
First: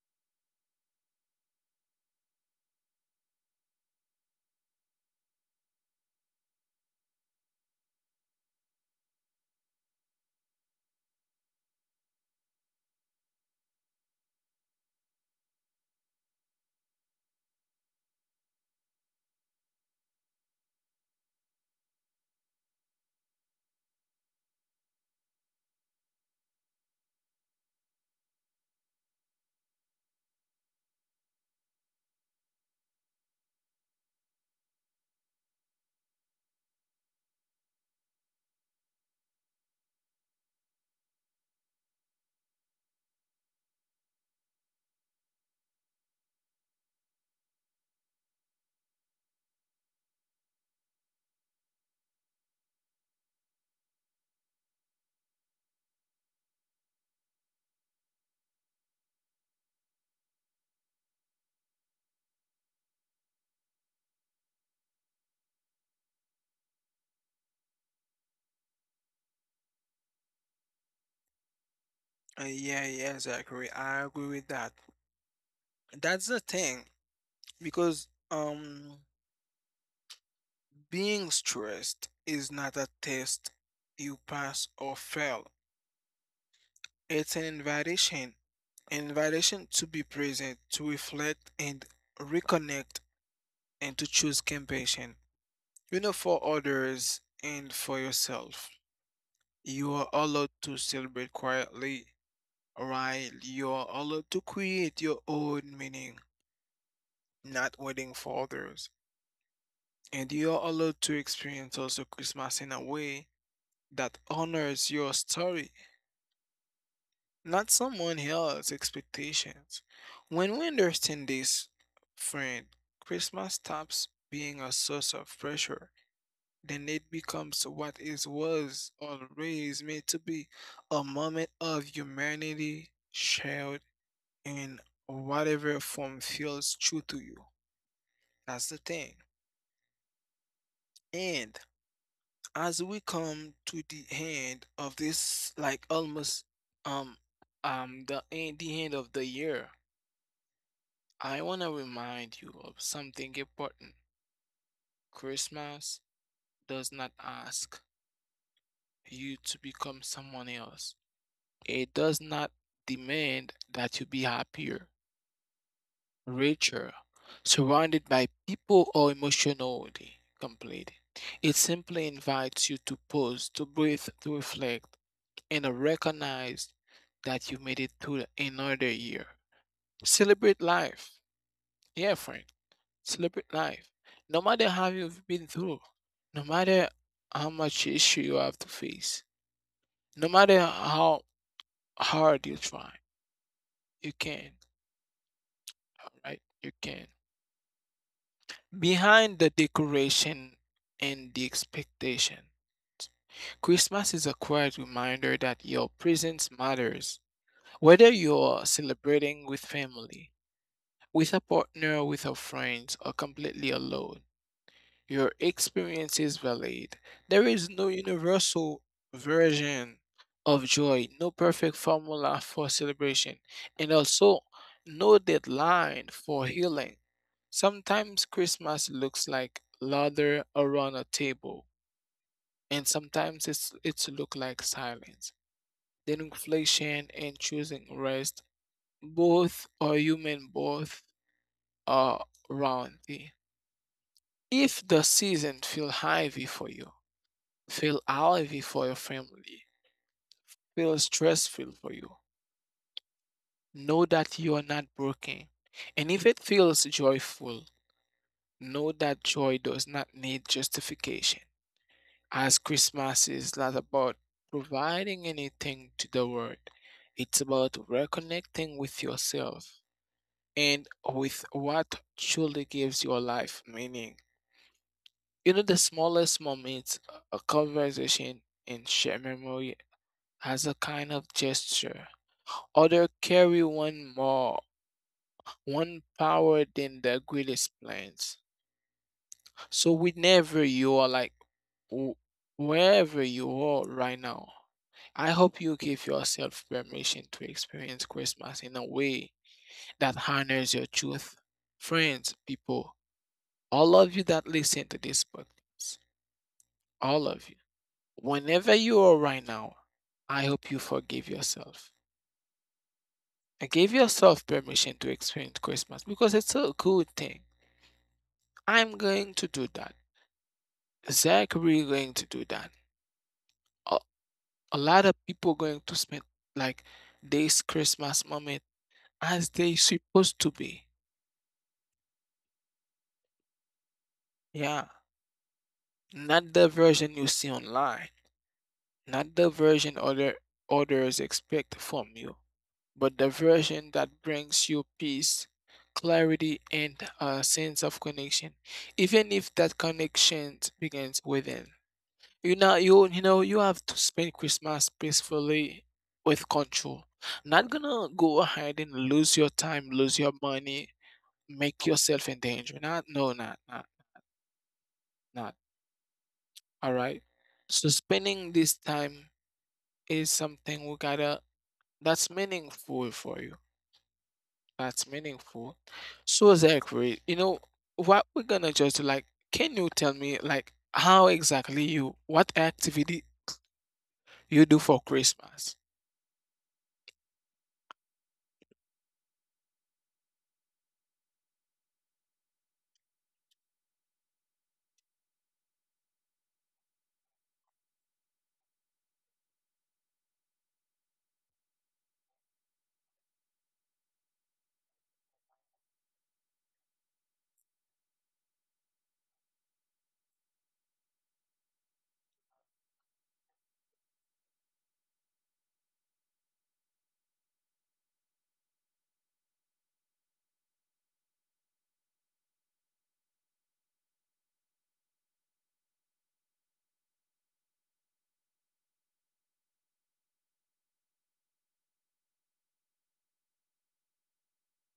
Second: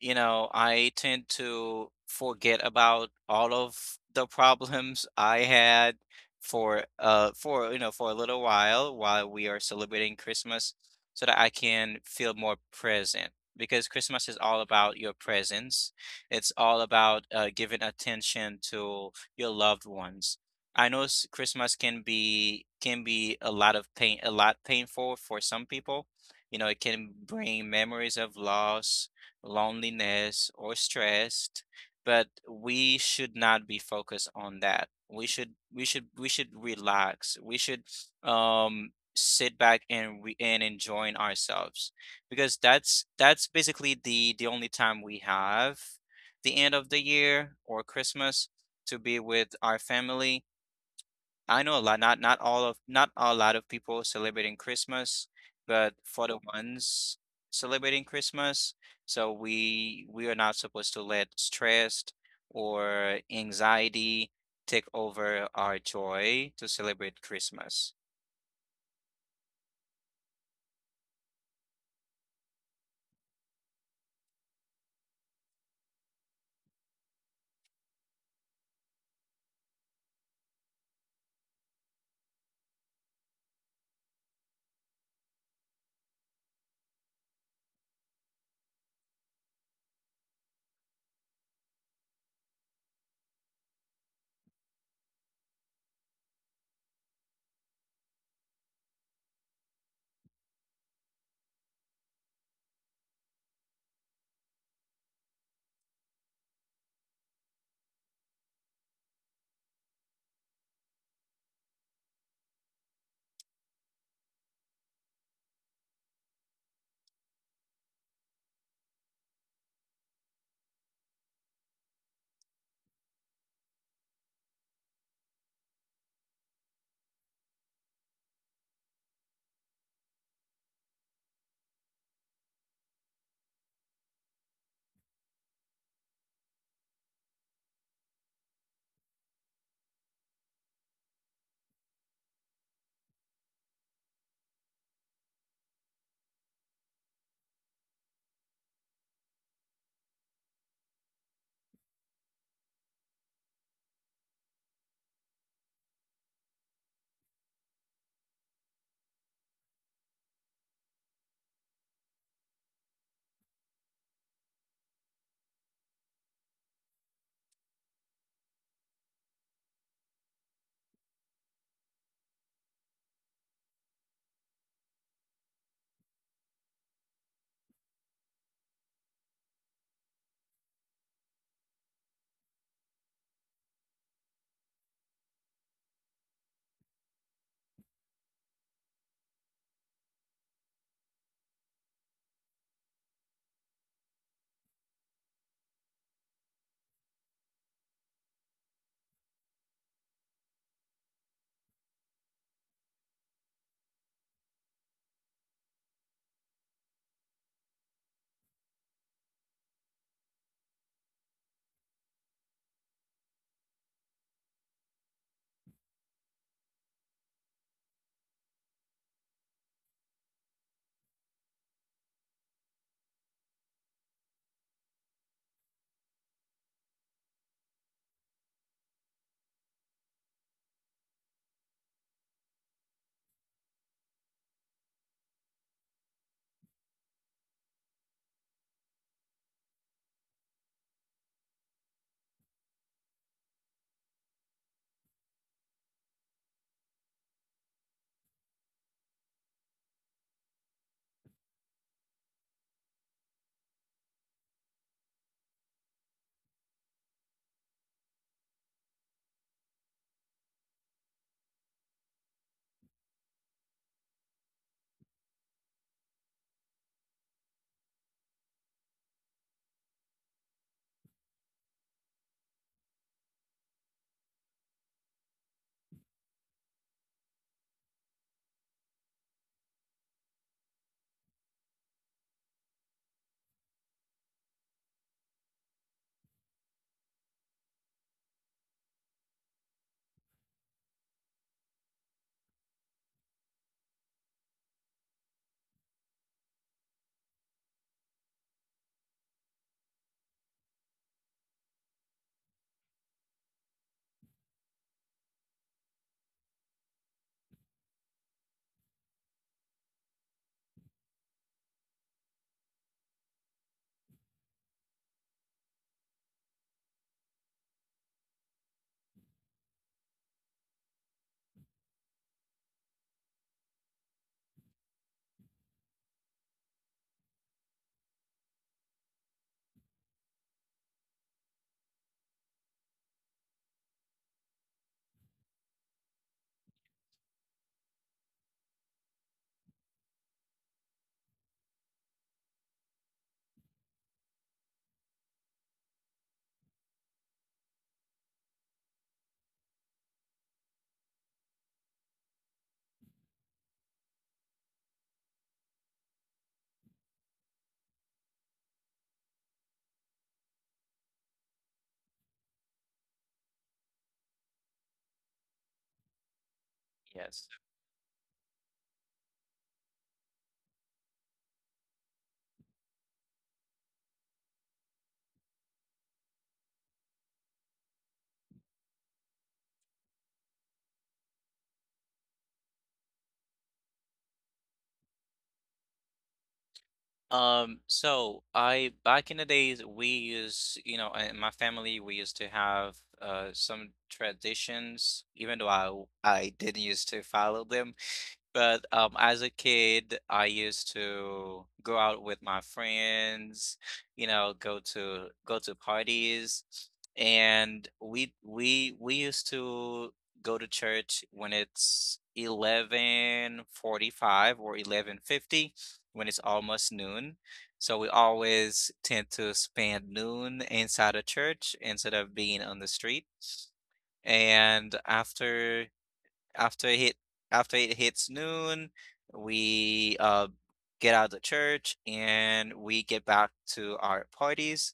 Speaker 2: you know, I tend to forget about all of the problems I had for for a little while we are celebrating Christmas so that I can feel more present because Christmas is all about your presence. It's all about giving attention to your loved ones. I know Christmas can be a lot of pain a lot painful for some people. You know, it can bring memories of loss loneliness, or stressed, but we should not be focused on that. We should relax. We should sit back and enjoying ourselves because that's basically the only time we have the end of the year or Christmas to be with our family. I know a lot, not a lot of people celebrating Christmas, but for the ones celebrating Christmas, so we are not supposed to let stress or anxiety take over our joy to celebrate Christmas.
Speaker 1: yeah, yeah, exactly. I agree with that. That's the thing because being stressed is not a test you pass or fail. It's an invitation to be present, to reflect and reconnect and to choose compassion, you know, for others and for yourself. You are allowed to celebrate quietly, right? You are allowed to create your own meaning, not waiting for others. And you are allowed to experience also Christmas in a way that honors your story, not someone else's expectations. When we understand this, friend, Christmas stops being a source of pressure. Then it becomes what it was always meant to be, a moment of humanity shared in whatever form feels true to you. That's the thing. And as we come to the end of this, like almost um the end of the year, I wanna remind you of something important. Christmas does not ask you to become someone else. It does not demand that you be happier, richer, surrounded by people or emotionally complete. It simply invites you to pause, to breathe, to reflect, and to recognize that you made it through another year. Celebrate life. Yeah, friend. Celebrate life. No matter how you've been through, no matter how much issue you have to face, no matter how hard you try, you can. All right, you can. Behind the decoration and the expectation, Christmas is a quiet reminder that your presence matters. Whether you're celebrating with family, with a partner, with your friends, or completely alone, your experience is valid. There is no universal version of joy, no perfect formula for celebration, and also no deadline for healing. Sometimes Christmas looks like lather around a table, and sometimes it's look like silence. Then inflation and choosing rest, both are human, both are round. Thing. If the season feel heavy for you, feel heavy for your family, feel stressful for you, know that you are not broken. And if it feels joyful, know that joy does not need justification. As Christmas is not about providing anything to the world, it's about reconnecting with yourself and with what truly gives your life meaning. You know, the smallest moments, a conversation and shared memory, as a kind of gesture. Other carry one more, one power than the greatest plans. So, whenever you are like, w- wherever you are right now, I hope you give yourself permission to experience Christmas in a way that honors your truth. Friends, people, all of you that listen to this podcast, all of you, whenever you are right now, I hope you forgive yourself and give yourself permission to experience Christmas because it's a good thing. I'm going to do that. Zach, we're going to do that. A, a lot of people going to spend like this Christmas moment as they supposed to be. Yeah. Not the version you see online, not the version others expect from you, but the version that brings you peace, clarity, and a sense of connection. Even if that connection begins within. You know, you have to spend Christmas peacefully with control. Not gonna go ahead and lose your time, lose your money, make yourself in danger. Not, no, not, not, not. All right.
Speaker 2: Yes.
Speaker 1: So spending this time is something we gotta that's meaningful for you. That's meaningful. So Zachary, you know what we're gonna just like, can you tell me like how exactly you what activity you do for Christmas?
Speaker 2: So I back in the days we used, you know, in my family we used to have some traditions, even though I didn't used to follow them, but as a kid, I used to go out with my friends, you know, go to parties, and we used to go to church when it's 11:45 or 11:50 when it's almost noon. So we always tend to spend noon inside a church instead of being on the street. And after it hit after it hits noon, we get out of church and we get back to our parties.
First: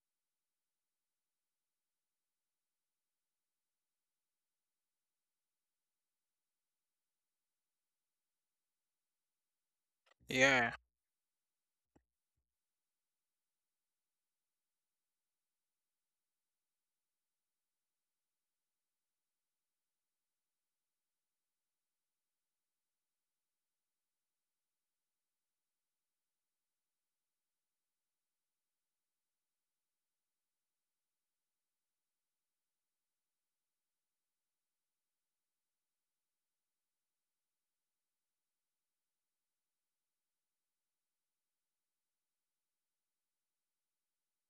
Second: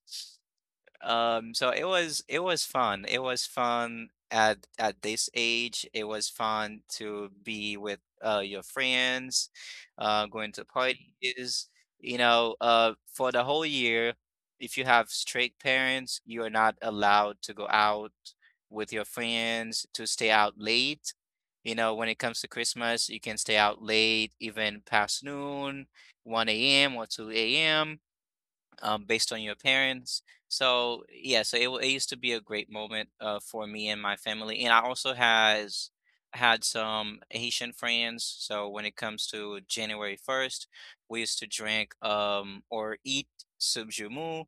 Speaker 2: So it was fun. It was fun at this age. It was fun to be with your friends, going to
Speaker 1: Yeah.
Speaker 2: parties, you know, for the whole year, if you have strict parents, you are not allowed to go out with your friends, to stay out late. You know, when it comes to Christmas, you can stay out late, even past noon, 1 a.m. or 2 a.m based on your parents. So yeah, so it used to be a great moment for me and my family, and I also has had some Haitian friends. So when it comes to January 1st, we used to drink or eat subjumu,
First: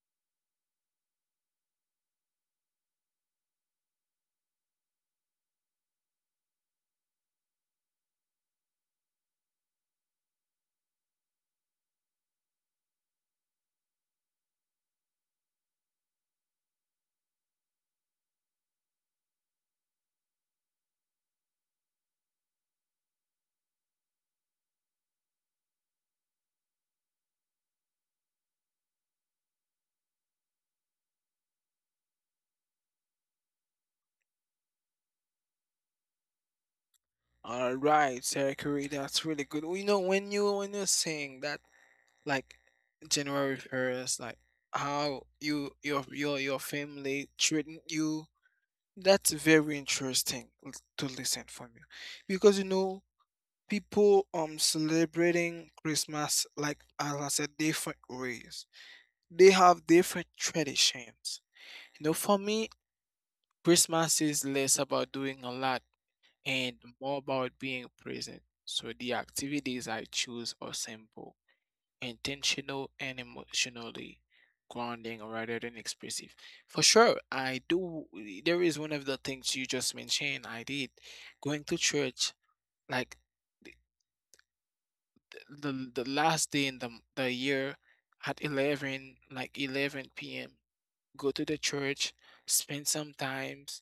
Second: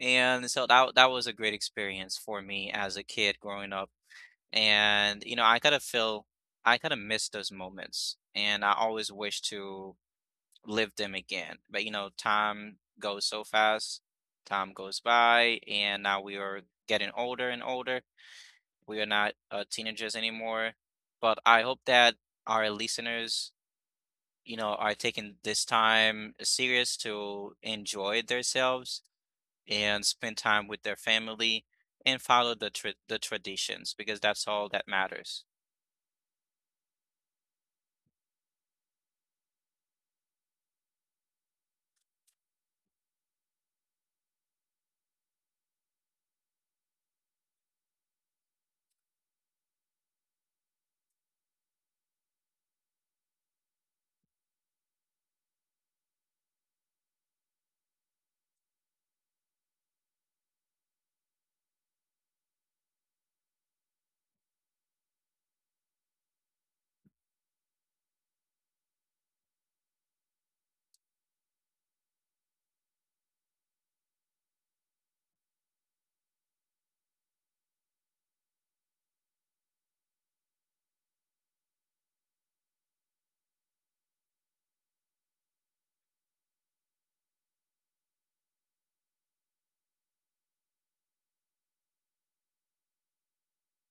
Speaker 2: and so that was a great experience for me as a kid growing up. And you know, I kind of miss those moments, and I always wish to live them again. But you know, time goes so fast, time goes by, and now we are getting older and older. We are not teenagers anymore. But I hope that our listeners, you know, are taking this time serious to enjoy themselves and spend time with their family and follow the traditions because that's all that matters.
Speaker 1: All right, Sarah Curry, that's really good. Well, you know, when you're saying that, like January first, like how you your family treating you, that's very interesting to listen from you, because you know people celebrating Christmas like, as I said, different ways. They have different traditions. You know, for me, Christmas is less about doing a lot and more about being present. So the activities I choose are simple, intentional and emotionally grounding rather than expressive. For sure, I do there is one of the things you just mentioned I did. Going to church like the last day in the year at 11, like 11 p.m., go to the church, spend some times,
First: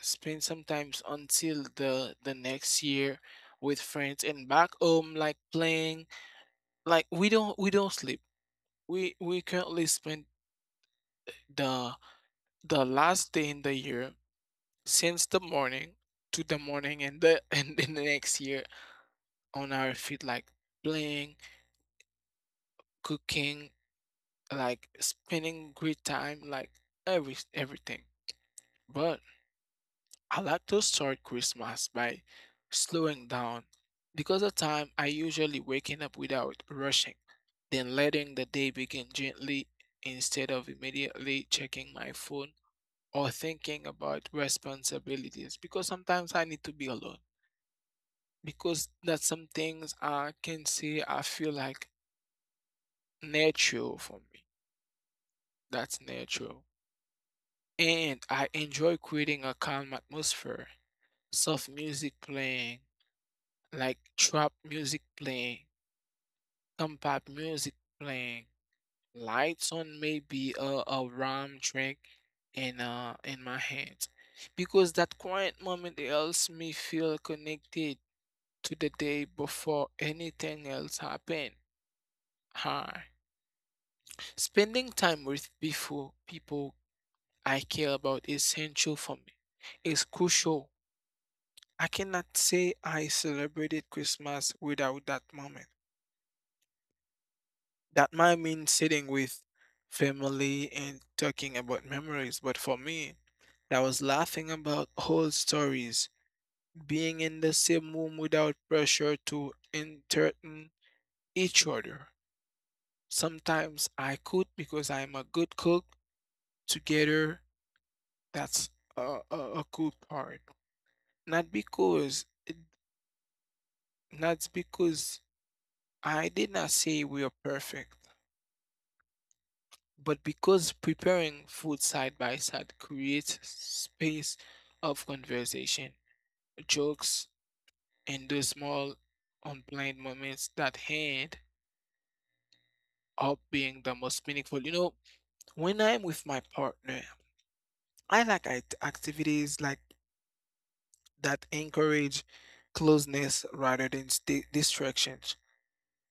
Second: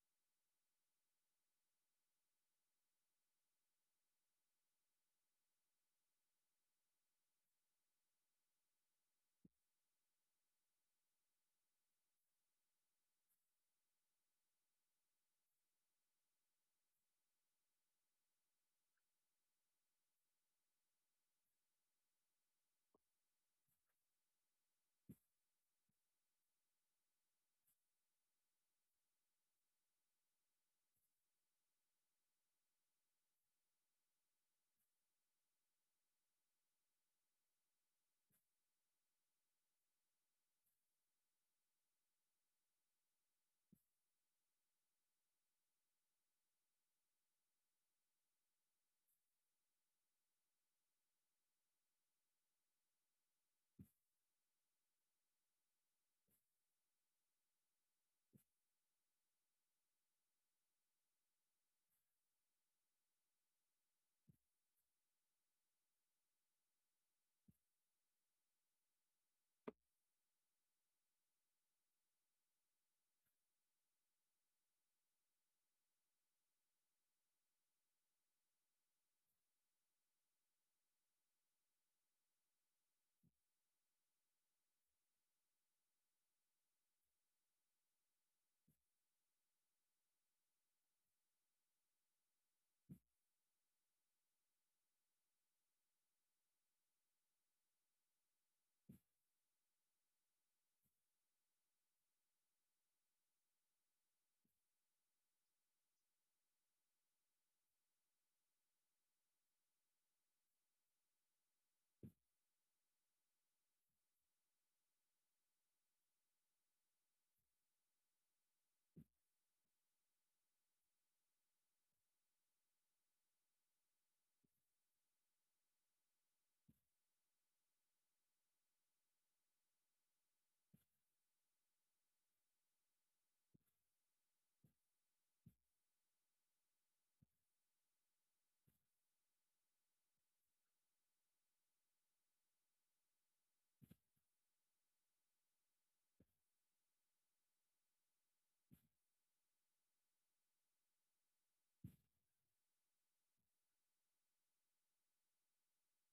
Speaker 1: spend some times until the next year with friends and back home, like playing, like we don't sleep, we currently spend the the last day in the year since the morning to the morning and the and the next year on our feet, like playing, cooking, like spending great time, like everything. But I like to start Christmas by slowing down because of time I usually waking up without rushing, then letting the day begin gently instead of immediately checking my phone or thinking about responsibilities, because sometimes I need to be alone because that's some things I can say I feel like natural for me. That's natural. And I enjoy creating a calm atmosphere, soft music playing, like trap music playing, compact music playing, lights on, maybe a rum drink in my hand. Because that quiet moment helps me feel connected to the day before anything else happen. Hi. Spending time with before people I care about is essential for me. It's crucial, I cannot say I celebrated Christmas without that moment. That might mean sitting with family and talking about memories, but for me, that was laughing about old stories, being in the same room without pressure to entertain each other. Sometimes I cook because I'm a good cook. Together, that's a cool part. Not because, not because I did not say we are perfect, but because preparing food side by side creates space of conversation, jokes, and those small unplanned moments that end up being the most meaningful. You know, when I'm with my partner, I like activities like that encourage closeness rather than distractions.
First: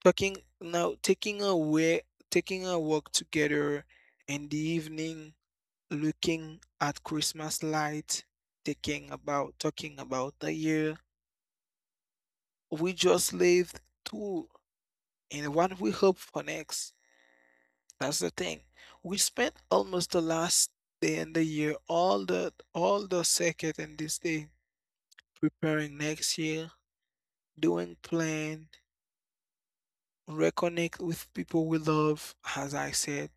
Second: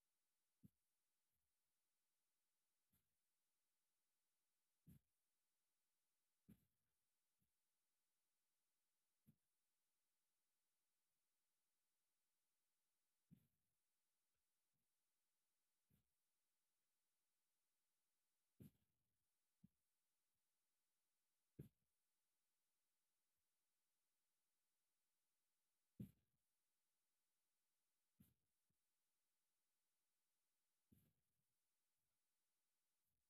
Speaker 1: Talking now, taking a way, taking a walk together in the evening, looking at Christmas lights, thinking about talking about the year we just lived through and what we hope for next. That's the thing. We spent almost the last day in the year, all the second and this day preparing next year, doing plan, reconnect with people we love. As I said,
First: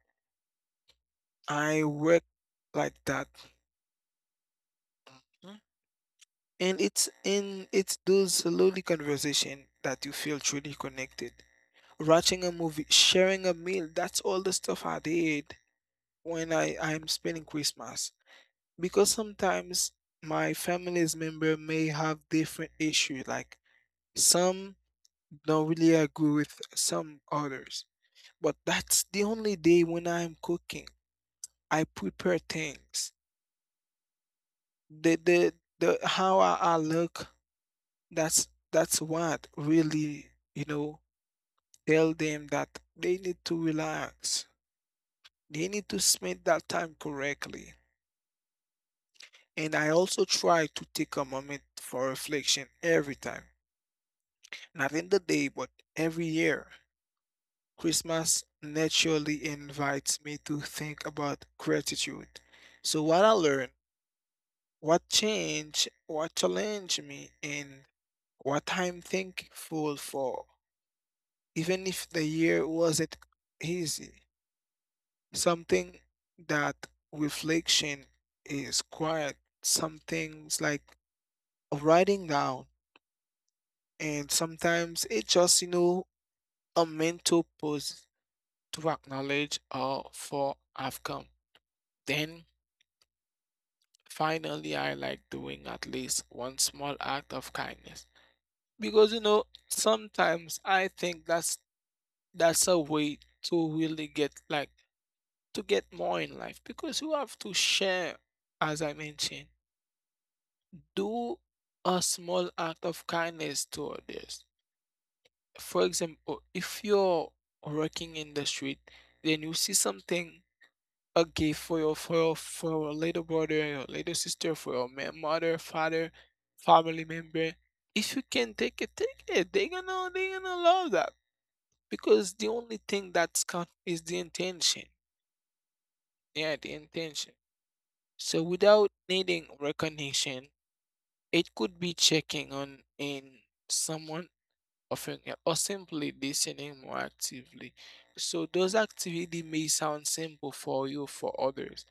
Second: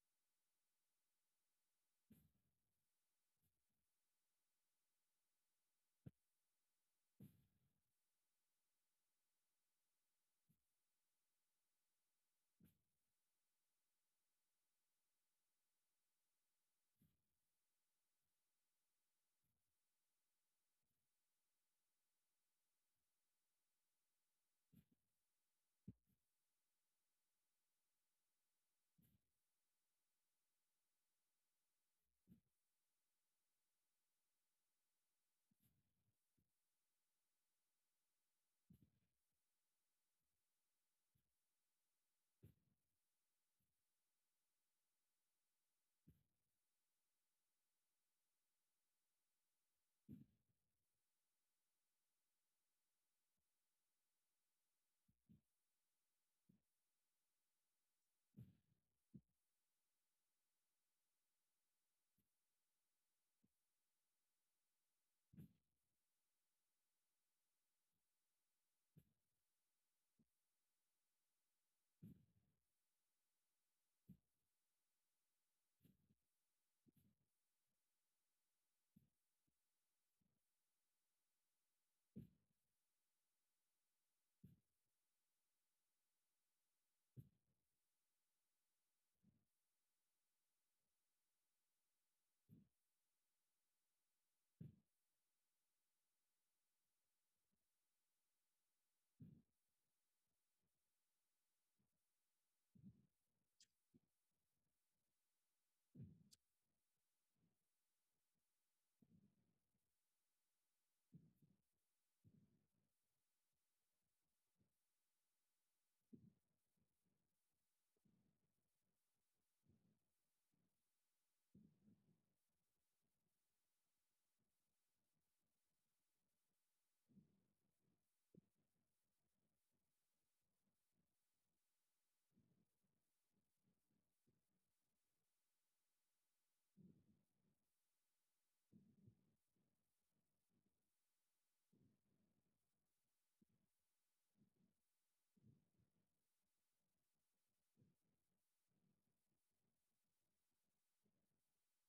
Speaker 1: I work like that. And it's those lowly conversation that you feel truly connected. Watching a movie, sharing a meal, that's all the stuff I did when I'm spending Christmas. Because sometimes my family's member may have different issues, like some don't really agree with some others. But that's the only day when I'm cooking. I prepare things. The the the how I look, that's what really, you know, tell them that they need to relax. They need to spend that time correctly. And I also try to take a moment for reflection every time. Not in the day, but every year. Christmas naturally invites me to think about gratitude. So, what I learned, what changed, what challenged me, and what I'm thankful for, even if the year wasn't easy. Something that reflection is quiet, some things like writing down, and sometimes it's just, you know, a mental pause to acknowledge or for I've come. Then finally I like doing at least one small act of kindness, because you know sometimes I think that's a way to really get like to get more in life because you have to share. As I mentioned, do a small act of kindness to others. For example, if you're working in the street, then you see something, a gift for your for your, for your little brother, your little sister, for your mother, father, family member. If you can take it, take it. They're gonna love that because the only thing that's count is the intention. Yeah, the intention. So without needing recognition, it could be checking on in someone, often, yeah, or simply listening more actively. So those activities may sound simple for you, for others.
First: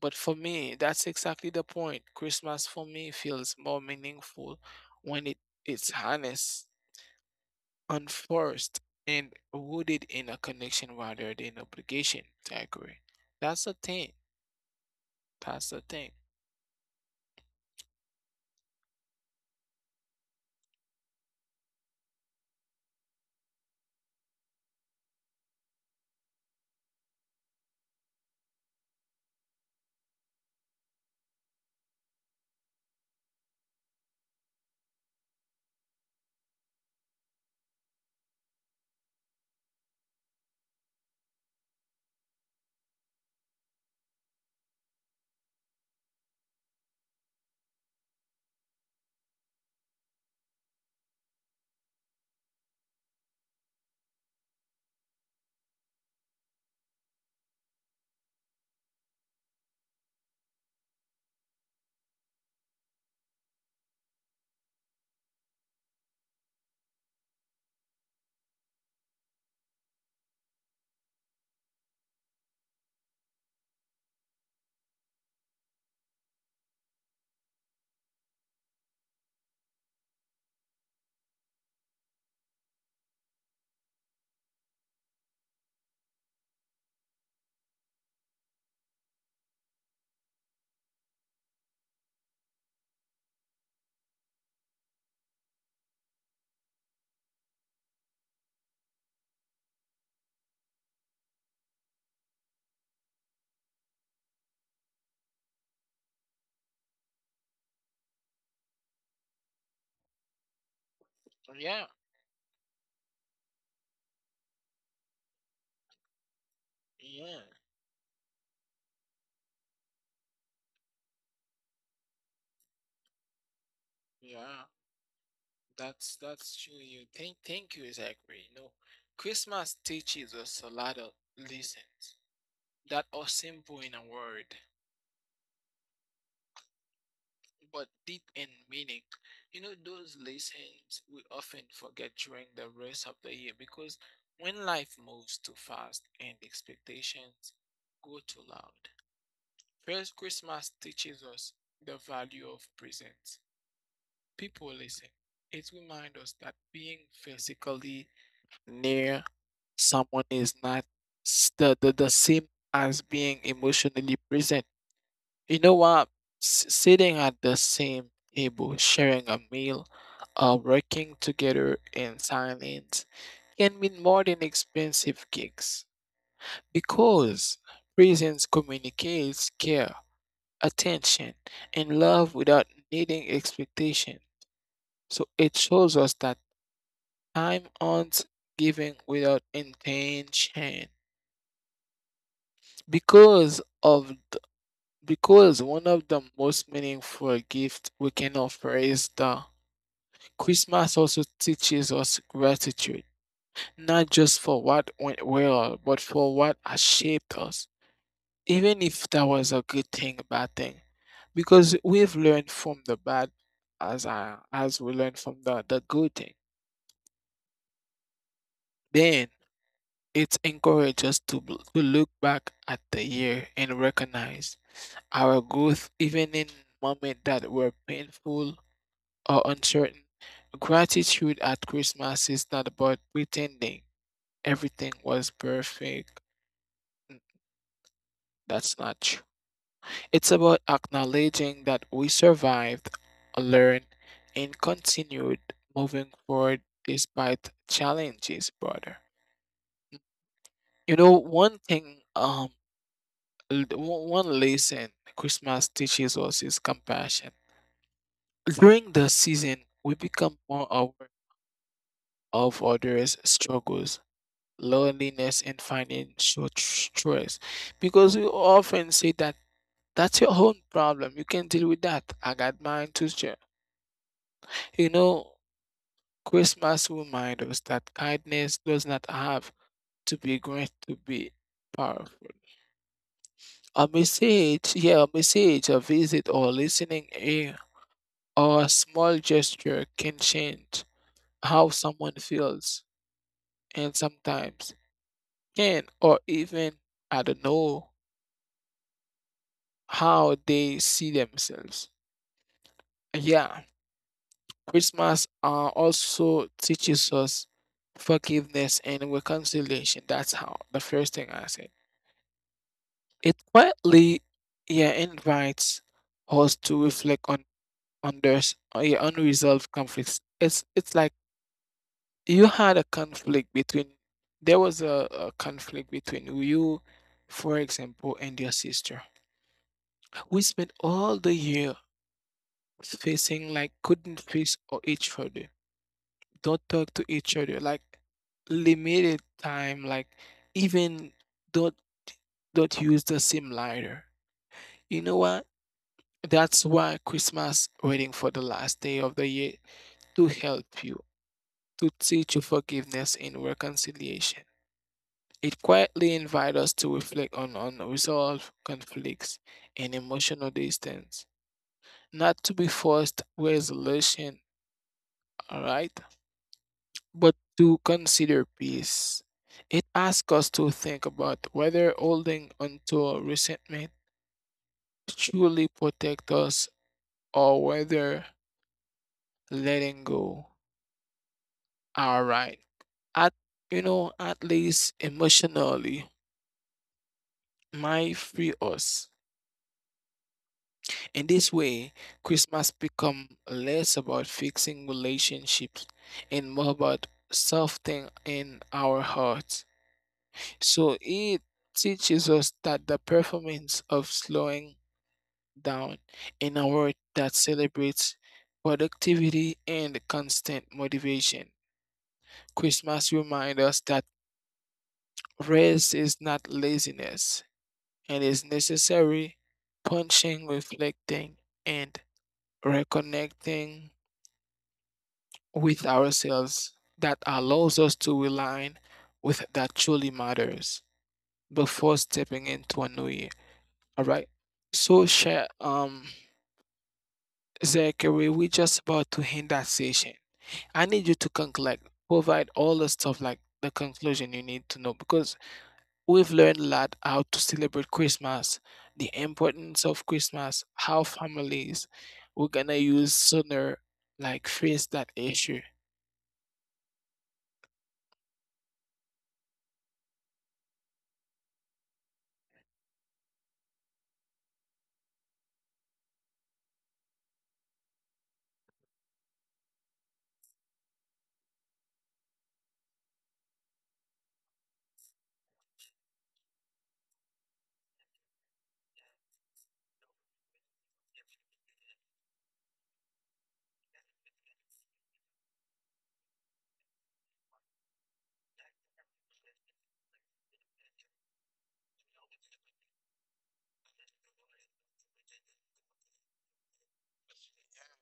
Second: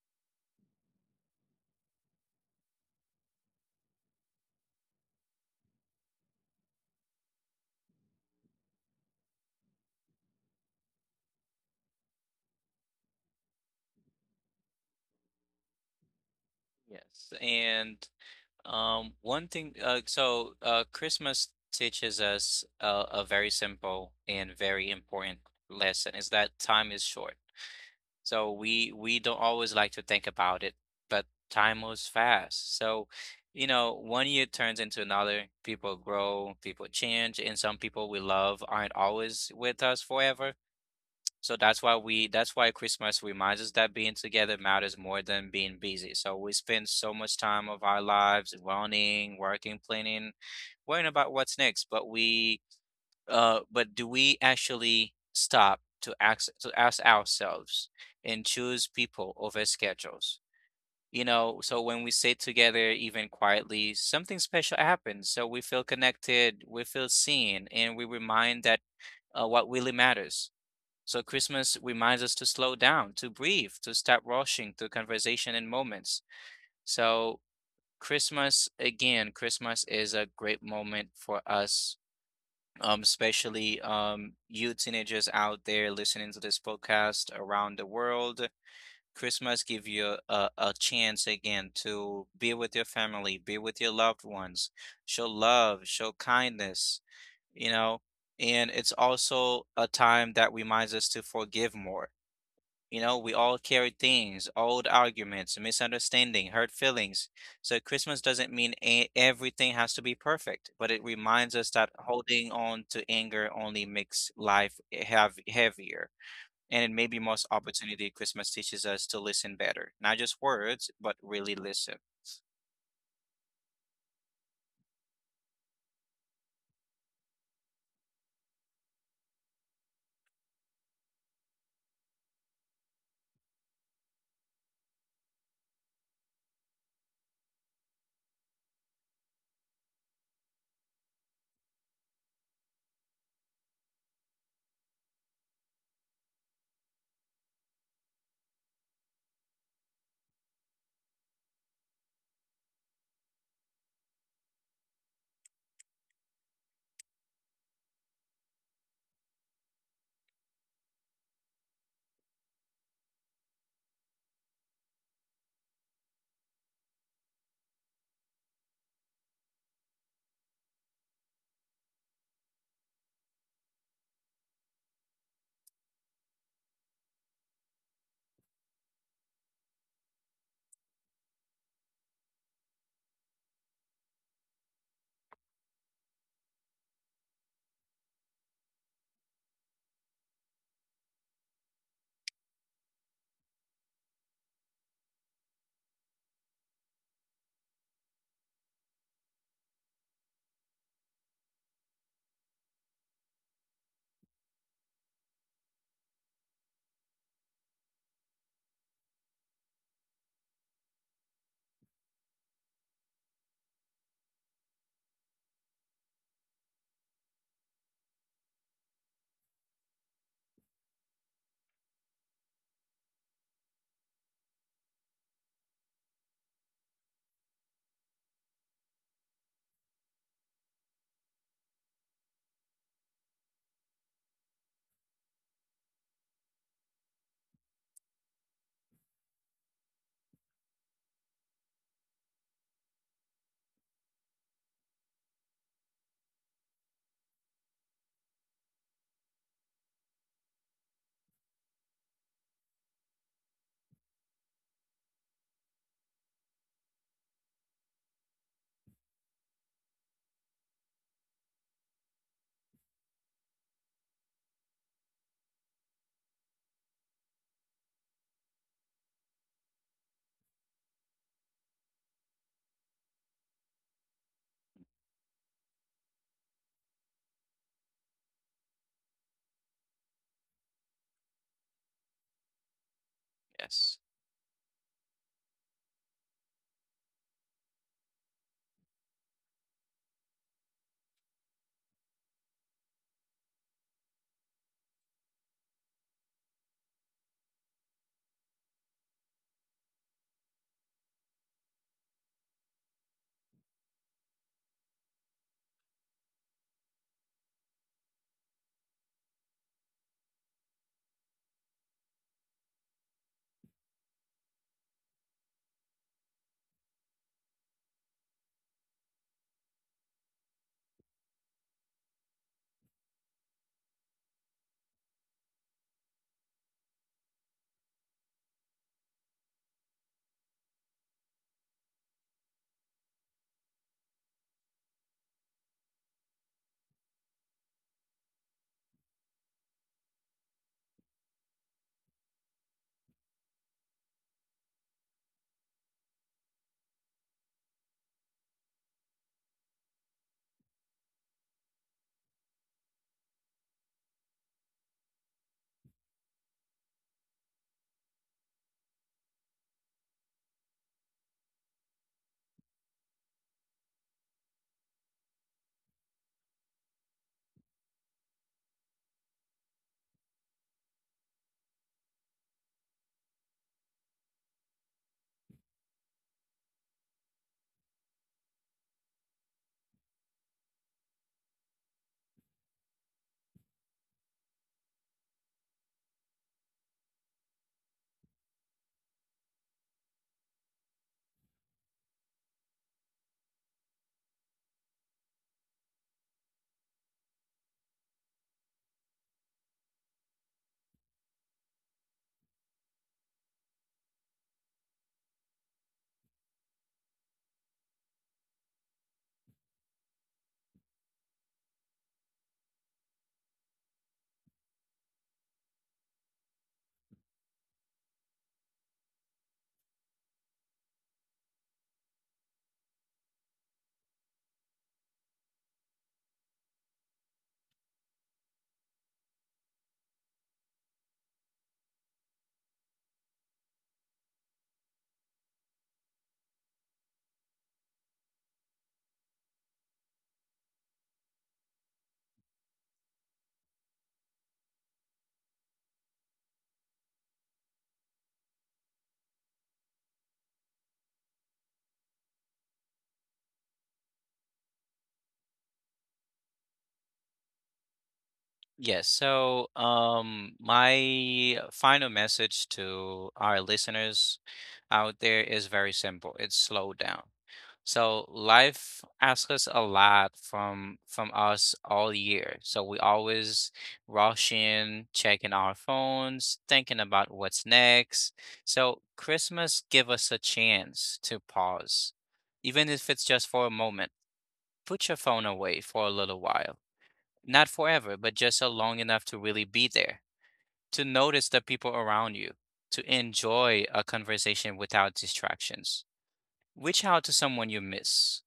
Speaker 1: But for me, that's exactly the point. Christmas for me feels more meaningful when it, it's honest, unforced, and rooted in a connection rather than obligation. I agree. That's the thing. That's the thing.
Speaker 2: Yes. And one thing, Christmas teaches us a very simple and very important lesson is that time is short. So we don't always like to think about it, but time moves fast. So, you know, one year turns into another. People grow, people change, and some people we love aren't always with us forever. So that's why Christmas reminds us that being together matters more than being busy. So we spend so much time of our lives running, working, planning, worrying about what's next, but we but do we actually stop to ask ourselves and choose people over schedules? You know, so when we sit together even quietly, something special happens. So we feel connected, we feel seen, and we remind that what really matters. So Christmas reminds us to slow down, to breathe, to stop rushing through conversation and moments. So Christmas is a great moment for us, especially you teenagers out there listening to this podcast around the world. Christmas give you a chance again to be with your family, be with your loved ones, show love, show kindness, you know, and it's also a time that reminds us to forgive more. You know, we all carry things, old arguments, misunderstanding, hurt feelings. So Christmas doesn't mean everything has to be perfect, but it reminds us that
Speaker 1: Yeah.
Speaker 2: holding on to anger only makes life have heavier. And in maybe most
Speaker 1: Yeah.
Speaker 2: opportunity, Christmas teaches us to listen better, not just words, but really listen.
Speaker 1: Yeah, that's true. You thank you is agree. No, Christmas teaches us a lot of lessons that are simple in a word, but deep in meaning. You know those lessons we often forget during the rest of the year, because when life moves too fast and expectations go too loud. First, Christmas teaches us the value of presence. People listen. It reminds us that being physically near someone is not the same as being emotionally present. You know what? Sitting at the same table, sharing a meal, working together in silence can mean more than expensive gigs, because presence communicates care, attention, and love without needing expectation. So it shows us that time owns giving without intention because of. Because one of the most meaningful gifts we can offer is the Christmas also teaches us gratitude, not just for what went well, but for what has shaped us, even if that was a good thing, bad thing. Because we've learned from the bad as as we learn from the good thing. Then it encourages us to, to look back at the year and recognize our growth even in moments that were painful or uncertain. Gratitude at Christmas is not about pretending everything was perfect. N- That's not true. It's about acknowledging that we survived, learned, and continued moving forward despite challenges, brother. You know, one thing, one lesson Christmas teaches us is compassion. During the season, we become more aware of others' struggles, loneliness, and financial stress, because we often say that that's your own problem, you can deal with that, I got mine to share, you know Christmas reminds us that kindness does not have to be great to be powerful. A
Speaker 2: Yes.
Speaker 1: message, yeah, a message, a visit or listening ear or a small gesture can change how someone feels. And sometimes can or even, I don't know, how they see themselves. Yeah, Christmas also teaches us forgiveness and reconciliation. That's how the first thing I said. It quietly, yeah, invites us to reflect on their yeah, unresolved conflicts. It's like you had a conflict between, there was a conflict between you, for example, and your sister. We spent all the year facing, like, couldn't face or each other. Don't talk to each other, like, limited time, like, even don't don't use the same lighter. You know what? That's why Christmas, waiting for the last day of the year to help you, to teach you forgiveness and reconciliation. It quietly invites us to reflect on unresolved conflicts and emotional distance, not to be forced resolution. All right. But to consider peace, it asks us to think about whether holding onto resentment truly protects us, or whether letting go are right. At You know, at least emotionally, might free us. In this way, Christmas become less about fixing relationships and more about softening in our hearts. So it teaches us that the performance of slowing down in a world that celebrates productivity and constant motivation. Christmas reminds us that rest is not laziness and is necessary, punching, reflecting, and reconnecting with ourselves that allows us to realign with that truly matters before stepping into a new year. All right. So, Zachary, we're just about to end that session. I need you to conclude, provide all the stuff like the conclusion you need to know, because we've learned a lot how to celebrate Christmas, the importance of Christmas, how families we're gonna use sooner, like face that issue.
Speaker 2: Yes. So, my final message to our listeners out there is very simple. It's slow down. So life asks us a lot from us all year. So we always rush in, checking our phones, thinking about what's next. So Christmas give us a chance to pause, even if it's just for a moment. Put your phone away for a little while. Not forever, but just so long enough to really be there, to notice the people around you, to enjoy a conversation without distractions. Reach out to someone you miss,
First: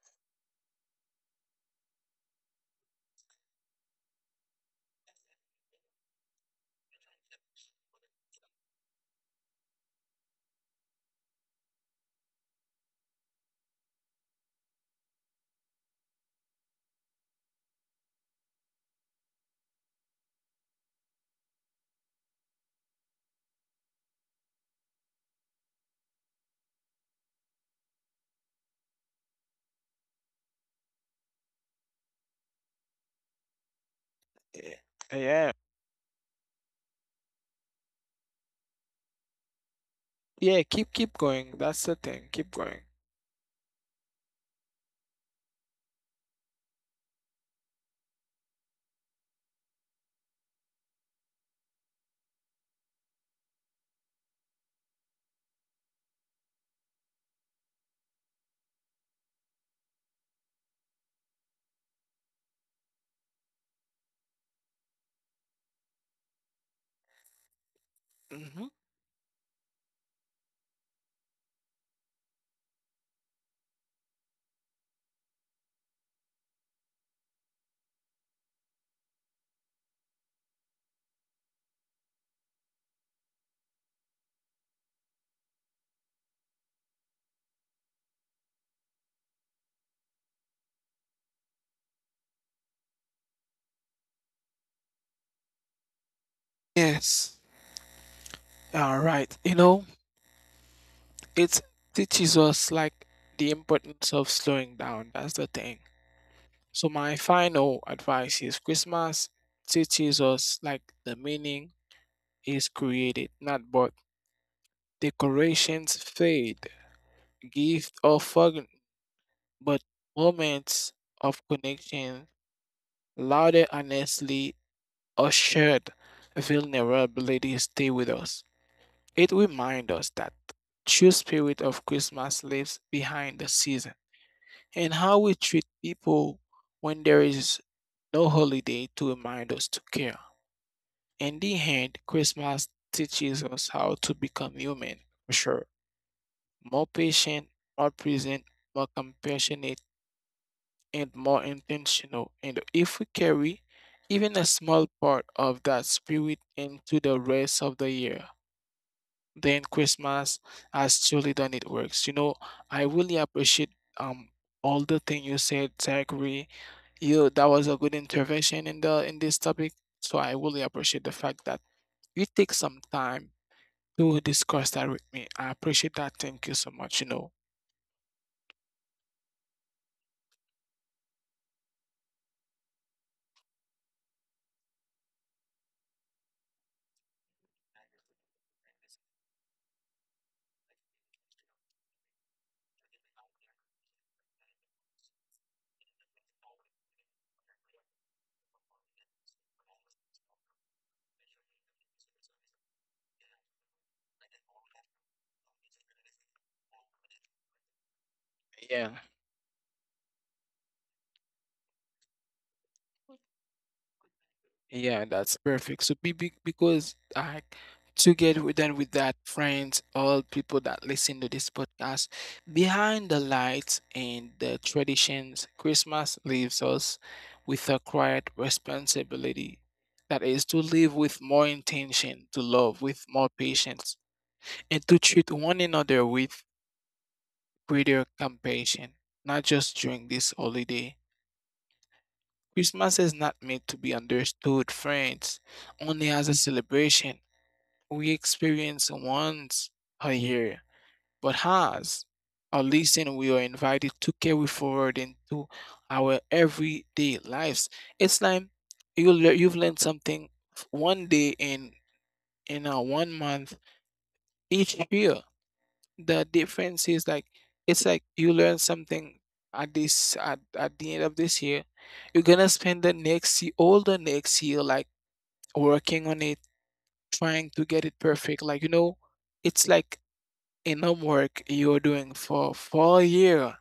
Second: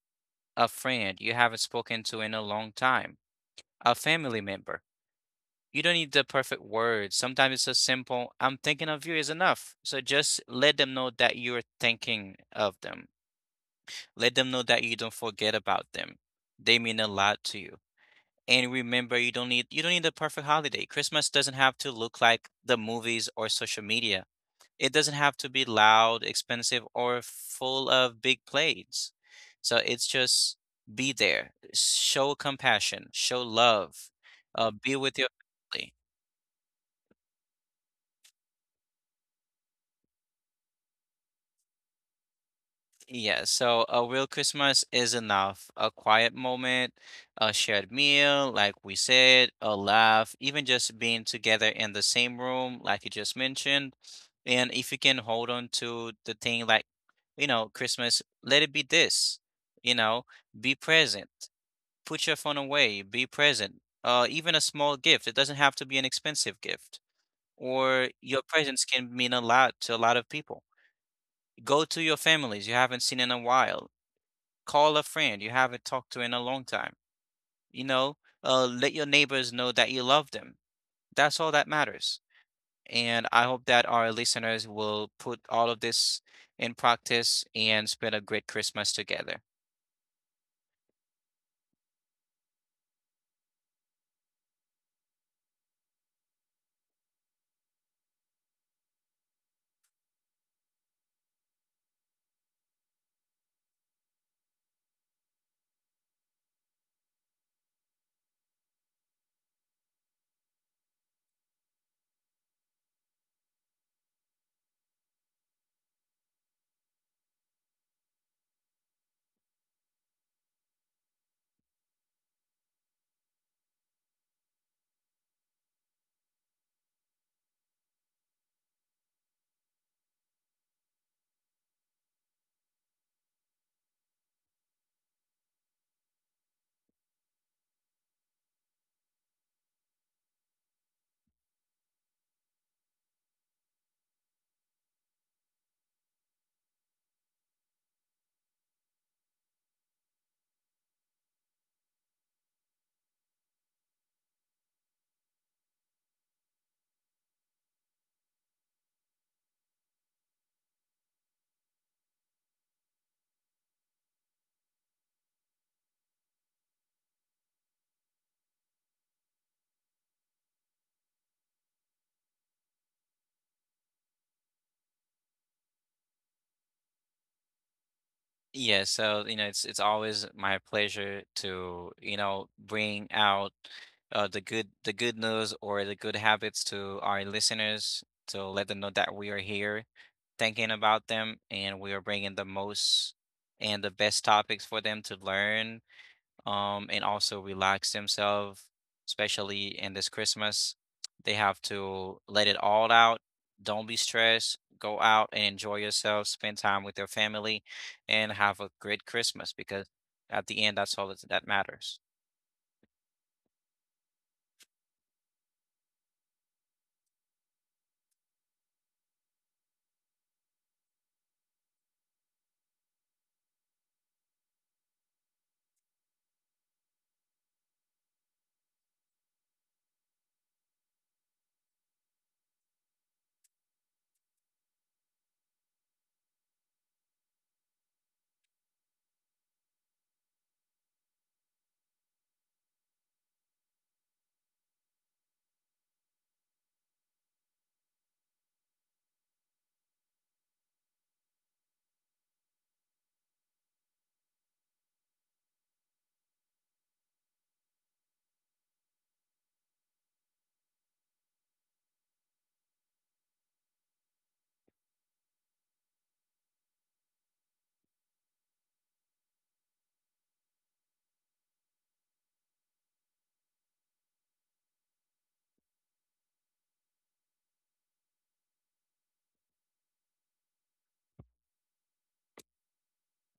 Speaker 2: a friend you haven't spoken to in a long time, a family member. You don't need the perfect words. Sometimes it's a simple, I'm thinking of you is enough. So just let them know that you're thinking of them. Let them know that you don't forget about them. They mean a lot to you. And remember, you don't need a perfect holiday. Christmas doesn't have to look like the movies or social media. It doesn't have to be loud, expensive, or full of big plates. So it's just be there, show compassion, show love,
Speaker 1: Eh,
Speaker 2: be
Speaker 1: yeah,
Speaker 2: with your family.
Speaker 1: yeah. Keep going. That's the thing. Keep going.
Speaker 2: Yeah, so a real Christmas is enough. A quiet moment, a shared meal, like we said, a laugh, even just being together in the same room, like you just mentioned. And if you can hold on to the thing like, you know, Christmas, let it be this, you know, be present. Put your phone away, be present. Even a small gift, it doesn't have to be an expensive gift, or your
Speaker 1: Hmm.
Speaker 2: presence can mean a lot to a lot of people. Go to your families you haven't seen in a while. Call a friend you haven't talked to in a long time. You know, let your neighbors know that you love them. That's all that matters. And I hope that our listeners will put all of this in practice and spend a great Christmas together.
Speaker 1: Yes. All right. You know. It teaches us, like, the importance of slowing down. That's the thing. So my final advice is Christmas teaches us like the meaning is created, not bought. Decorations fade, gift or forgotten, but moments of connection, louder honestly or shared vulnerability stay with us. It reminds us that true spirit of Christmas lives behind the season, and how we treat people when there is no holiday to remind us to care. In the end, Christmas teaches us how to become human, for sure, more patient, more present, more compassionate, and more intentional. And if we carry even a small part of that spirit into the rest of the year, then Christmas has truly done it works. You know, I really appreciate um all the thing you said, Zachary. You, that was a good intervention in the in this topic. So I really appreciate the fact that you take some time to discuss that with me. I appreciate that. Thank you so much. You know,
Speaker 2: Yeah, so you know, it's always my pleasure to, you know, bring out the good news or the good habits to our listeners to let them know that we are here thinking about them and we are bringing the most and the best topics for them to learn and also relax themselves, especially in this Christmas. They have to let it all out. Don't be stressed. Go out and enjoy yourself. Spend time with your family, and have a
Speaker 1: yeah.
Speaker 2: great Christmas because at the end, that's all that matters.
Speaker 1: Yeah, that's perfect. So because I, together with then with that friends, all people that listen to this podcast, behind the lights and the traditions, Christmas leaves us with a quiet responsibility. That is to live with more intention, to love with more patience, and to treat one another with greater compassion, not just during this holiday. Christmas is not meant to be understood, friends, only as a celebration we experience once a year, but has a lesson we are invited to carry forward into our everyday lives. It's like you've learned something one day in a one month each year. The difference is like it's like you learn something at the end of this year. You're gonna spend the next year, all the next year, like working on it, trying to get it perfect. Like, you know, it's like enough work you're doing for 4 year,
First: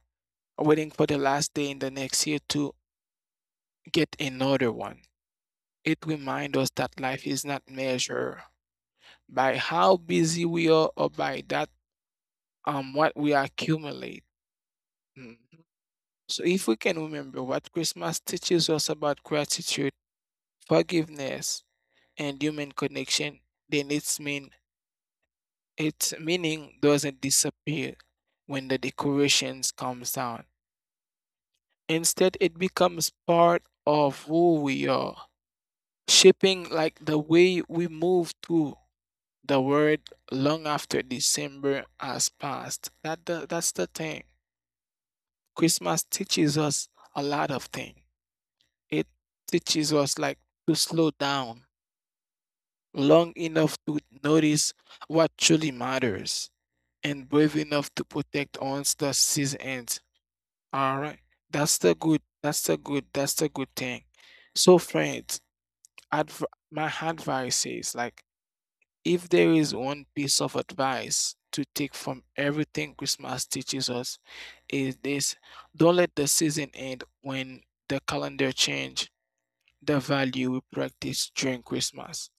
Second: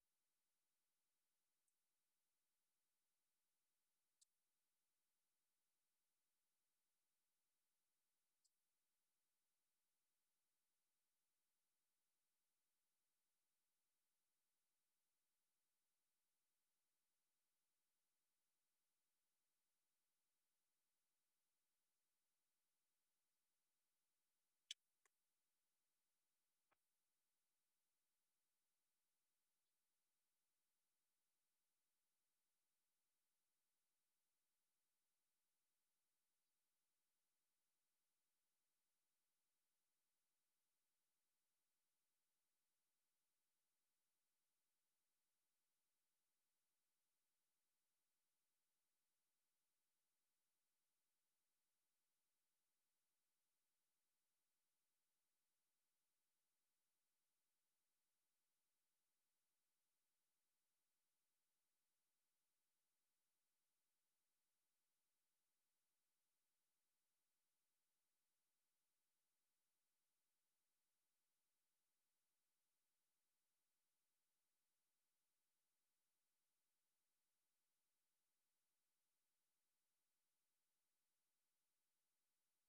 Speaker 1: waiting for the last day in the next year to get another one. It reminds us that life is not measured by how busy we are or by that what we accumulate. Mhm. So if we can remember what Christmas teaches us about gratitude, forgiveness, and human connection, then its meaning doesn't disappear when the decorations comes down. Instead, it becomes part of who we are, shaping like the way we move through the world long after December has passed. That's the thing. Christmas teaches us a lot of things. It teaches us, like, to slow down long enough to notice what truly matters and brave enough to protect once the season ends. All right. That's the good. That's the good. That's the good thing. So friends, adv- my advice is like, if there is one piece of advice to take from everything Christmas teaches us, is this: don't let the season end when the calendar change the value we practice during Christmas.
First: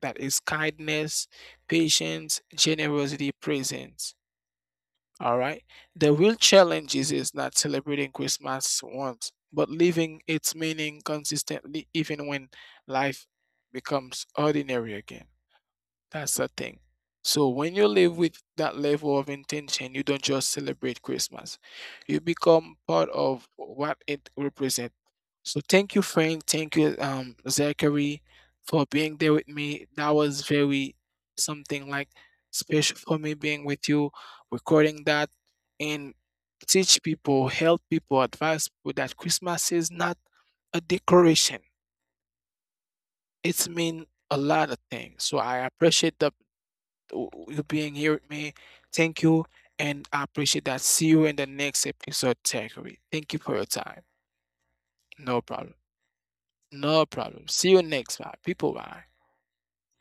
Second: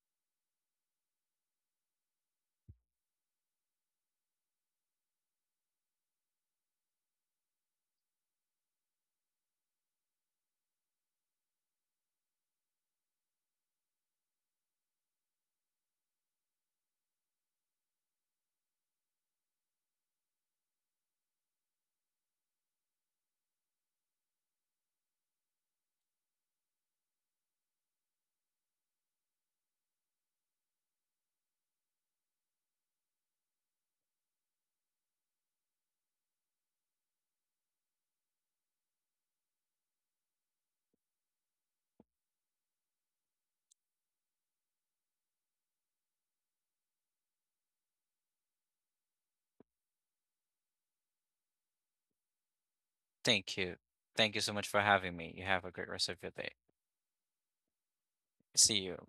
Speaker 1: That is kindness, patience, generosity, presence. All right. The real challenge is not celebrating Christmas once, but living its meaning consistently, even when life becomes ordinary again. That's the thing. So when you live with that level of intention, you don't just celebrate Christmas. You become part of what it represents. So thank you, Frank. Thank you, Zachary, for being there with me. That was very something like special for me being with you, recording that and teach people, help people, advise people that Christmas is not a decoration. It's mean a lot of things. So I appreciate the w- you being here with me. Thank you, and I appreciate that. See you in the next episode, Zachary. Thank you for your
Speaker 2: Thank
Speaker 1: time.
Speaker 2: you. Thank you so much for
Speaker 1: No
Speaker 2: having me.
Speaker 1: problem.
Speaker 2: You have a great rest of your day.
Speaker 1: No problem. See you next time. People, bye.
Speaker 2: See you.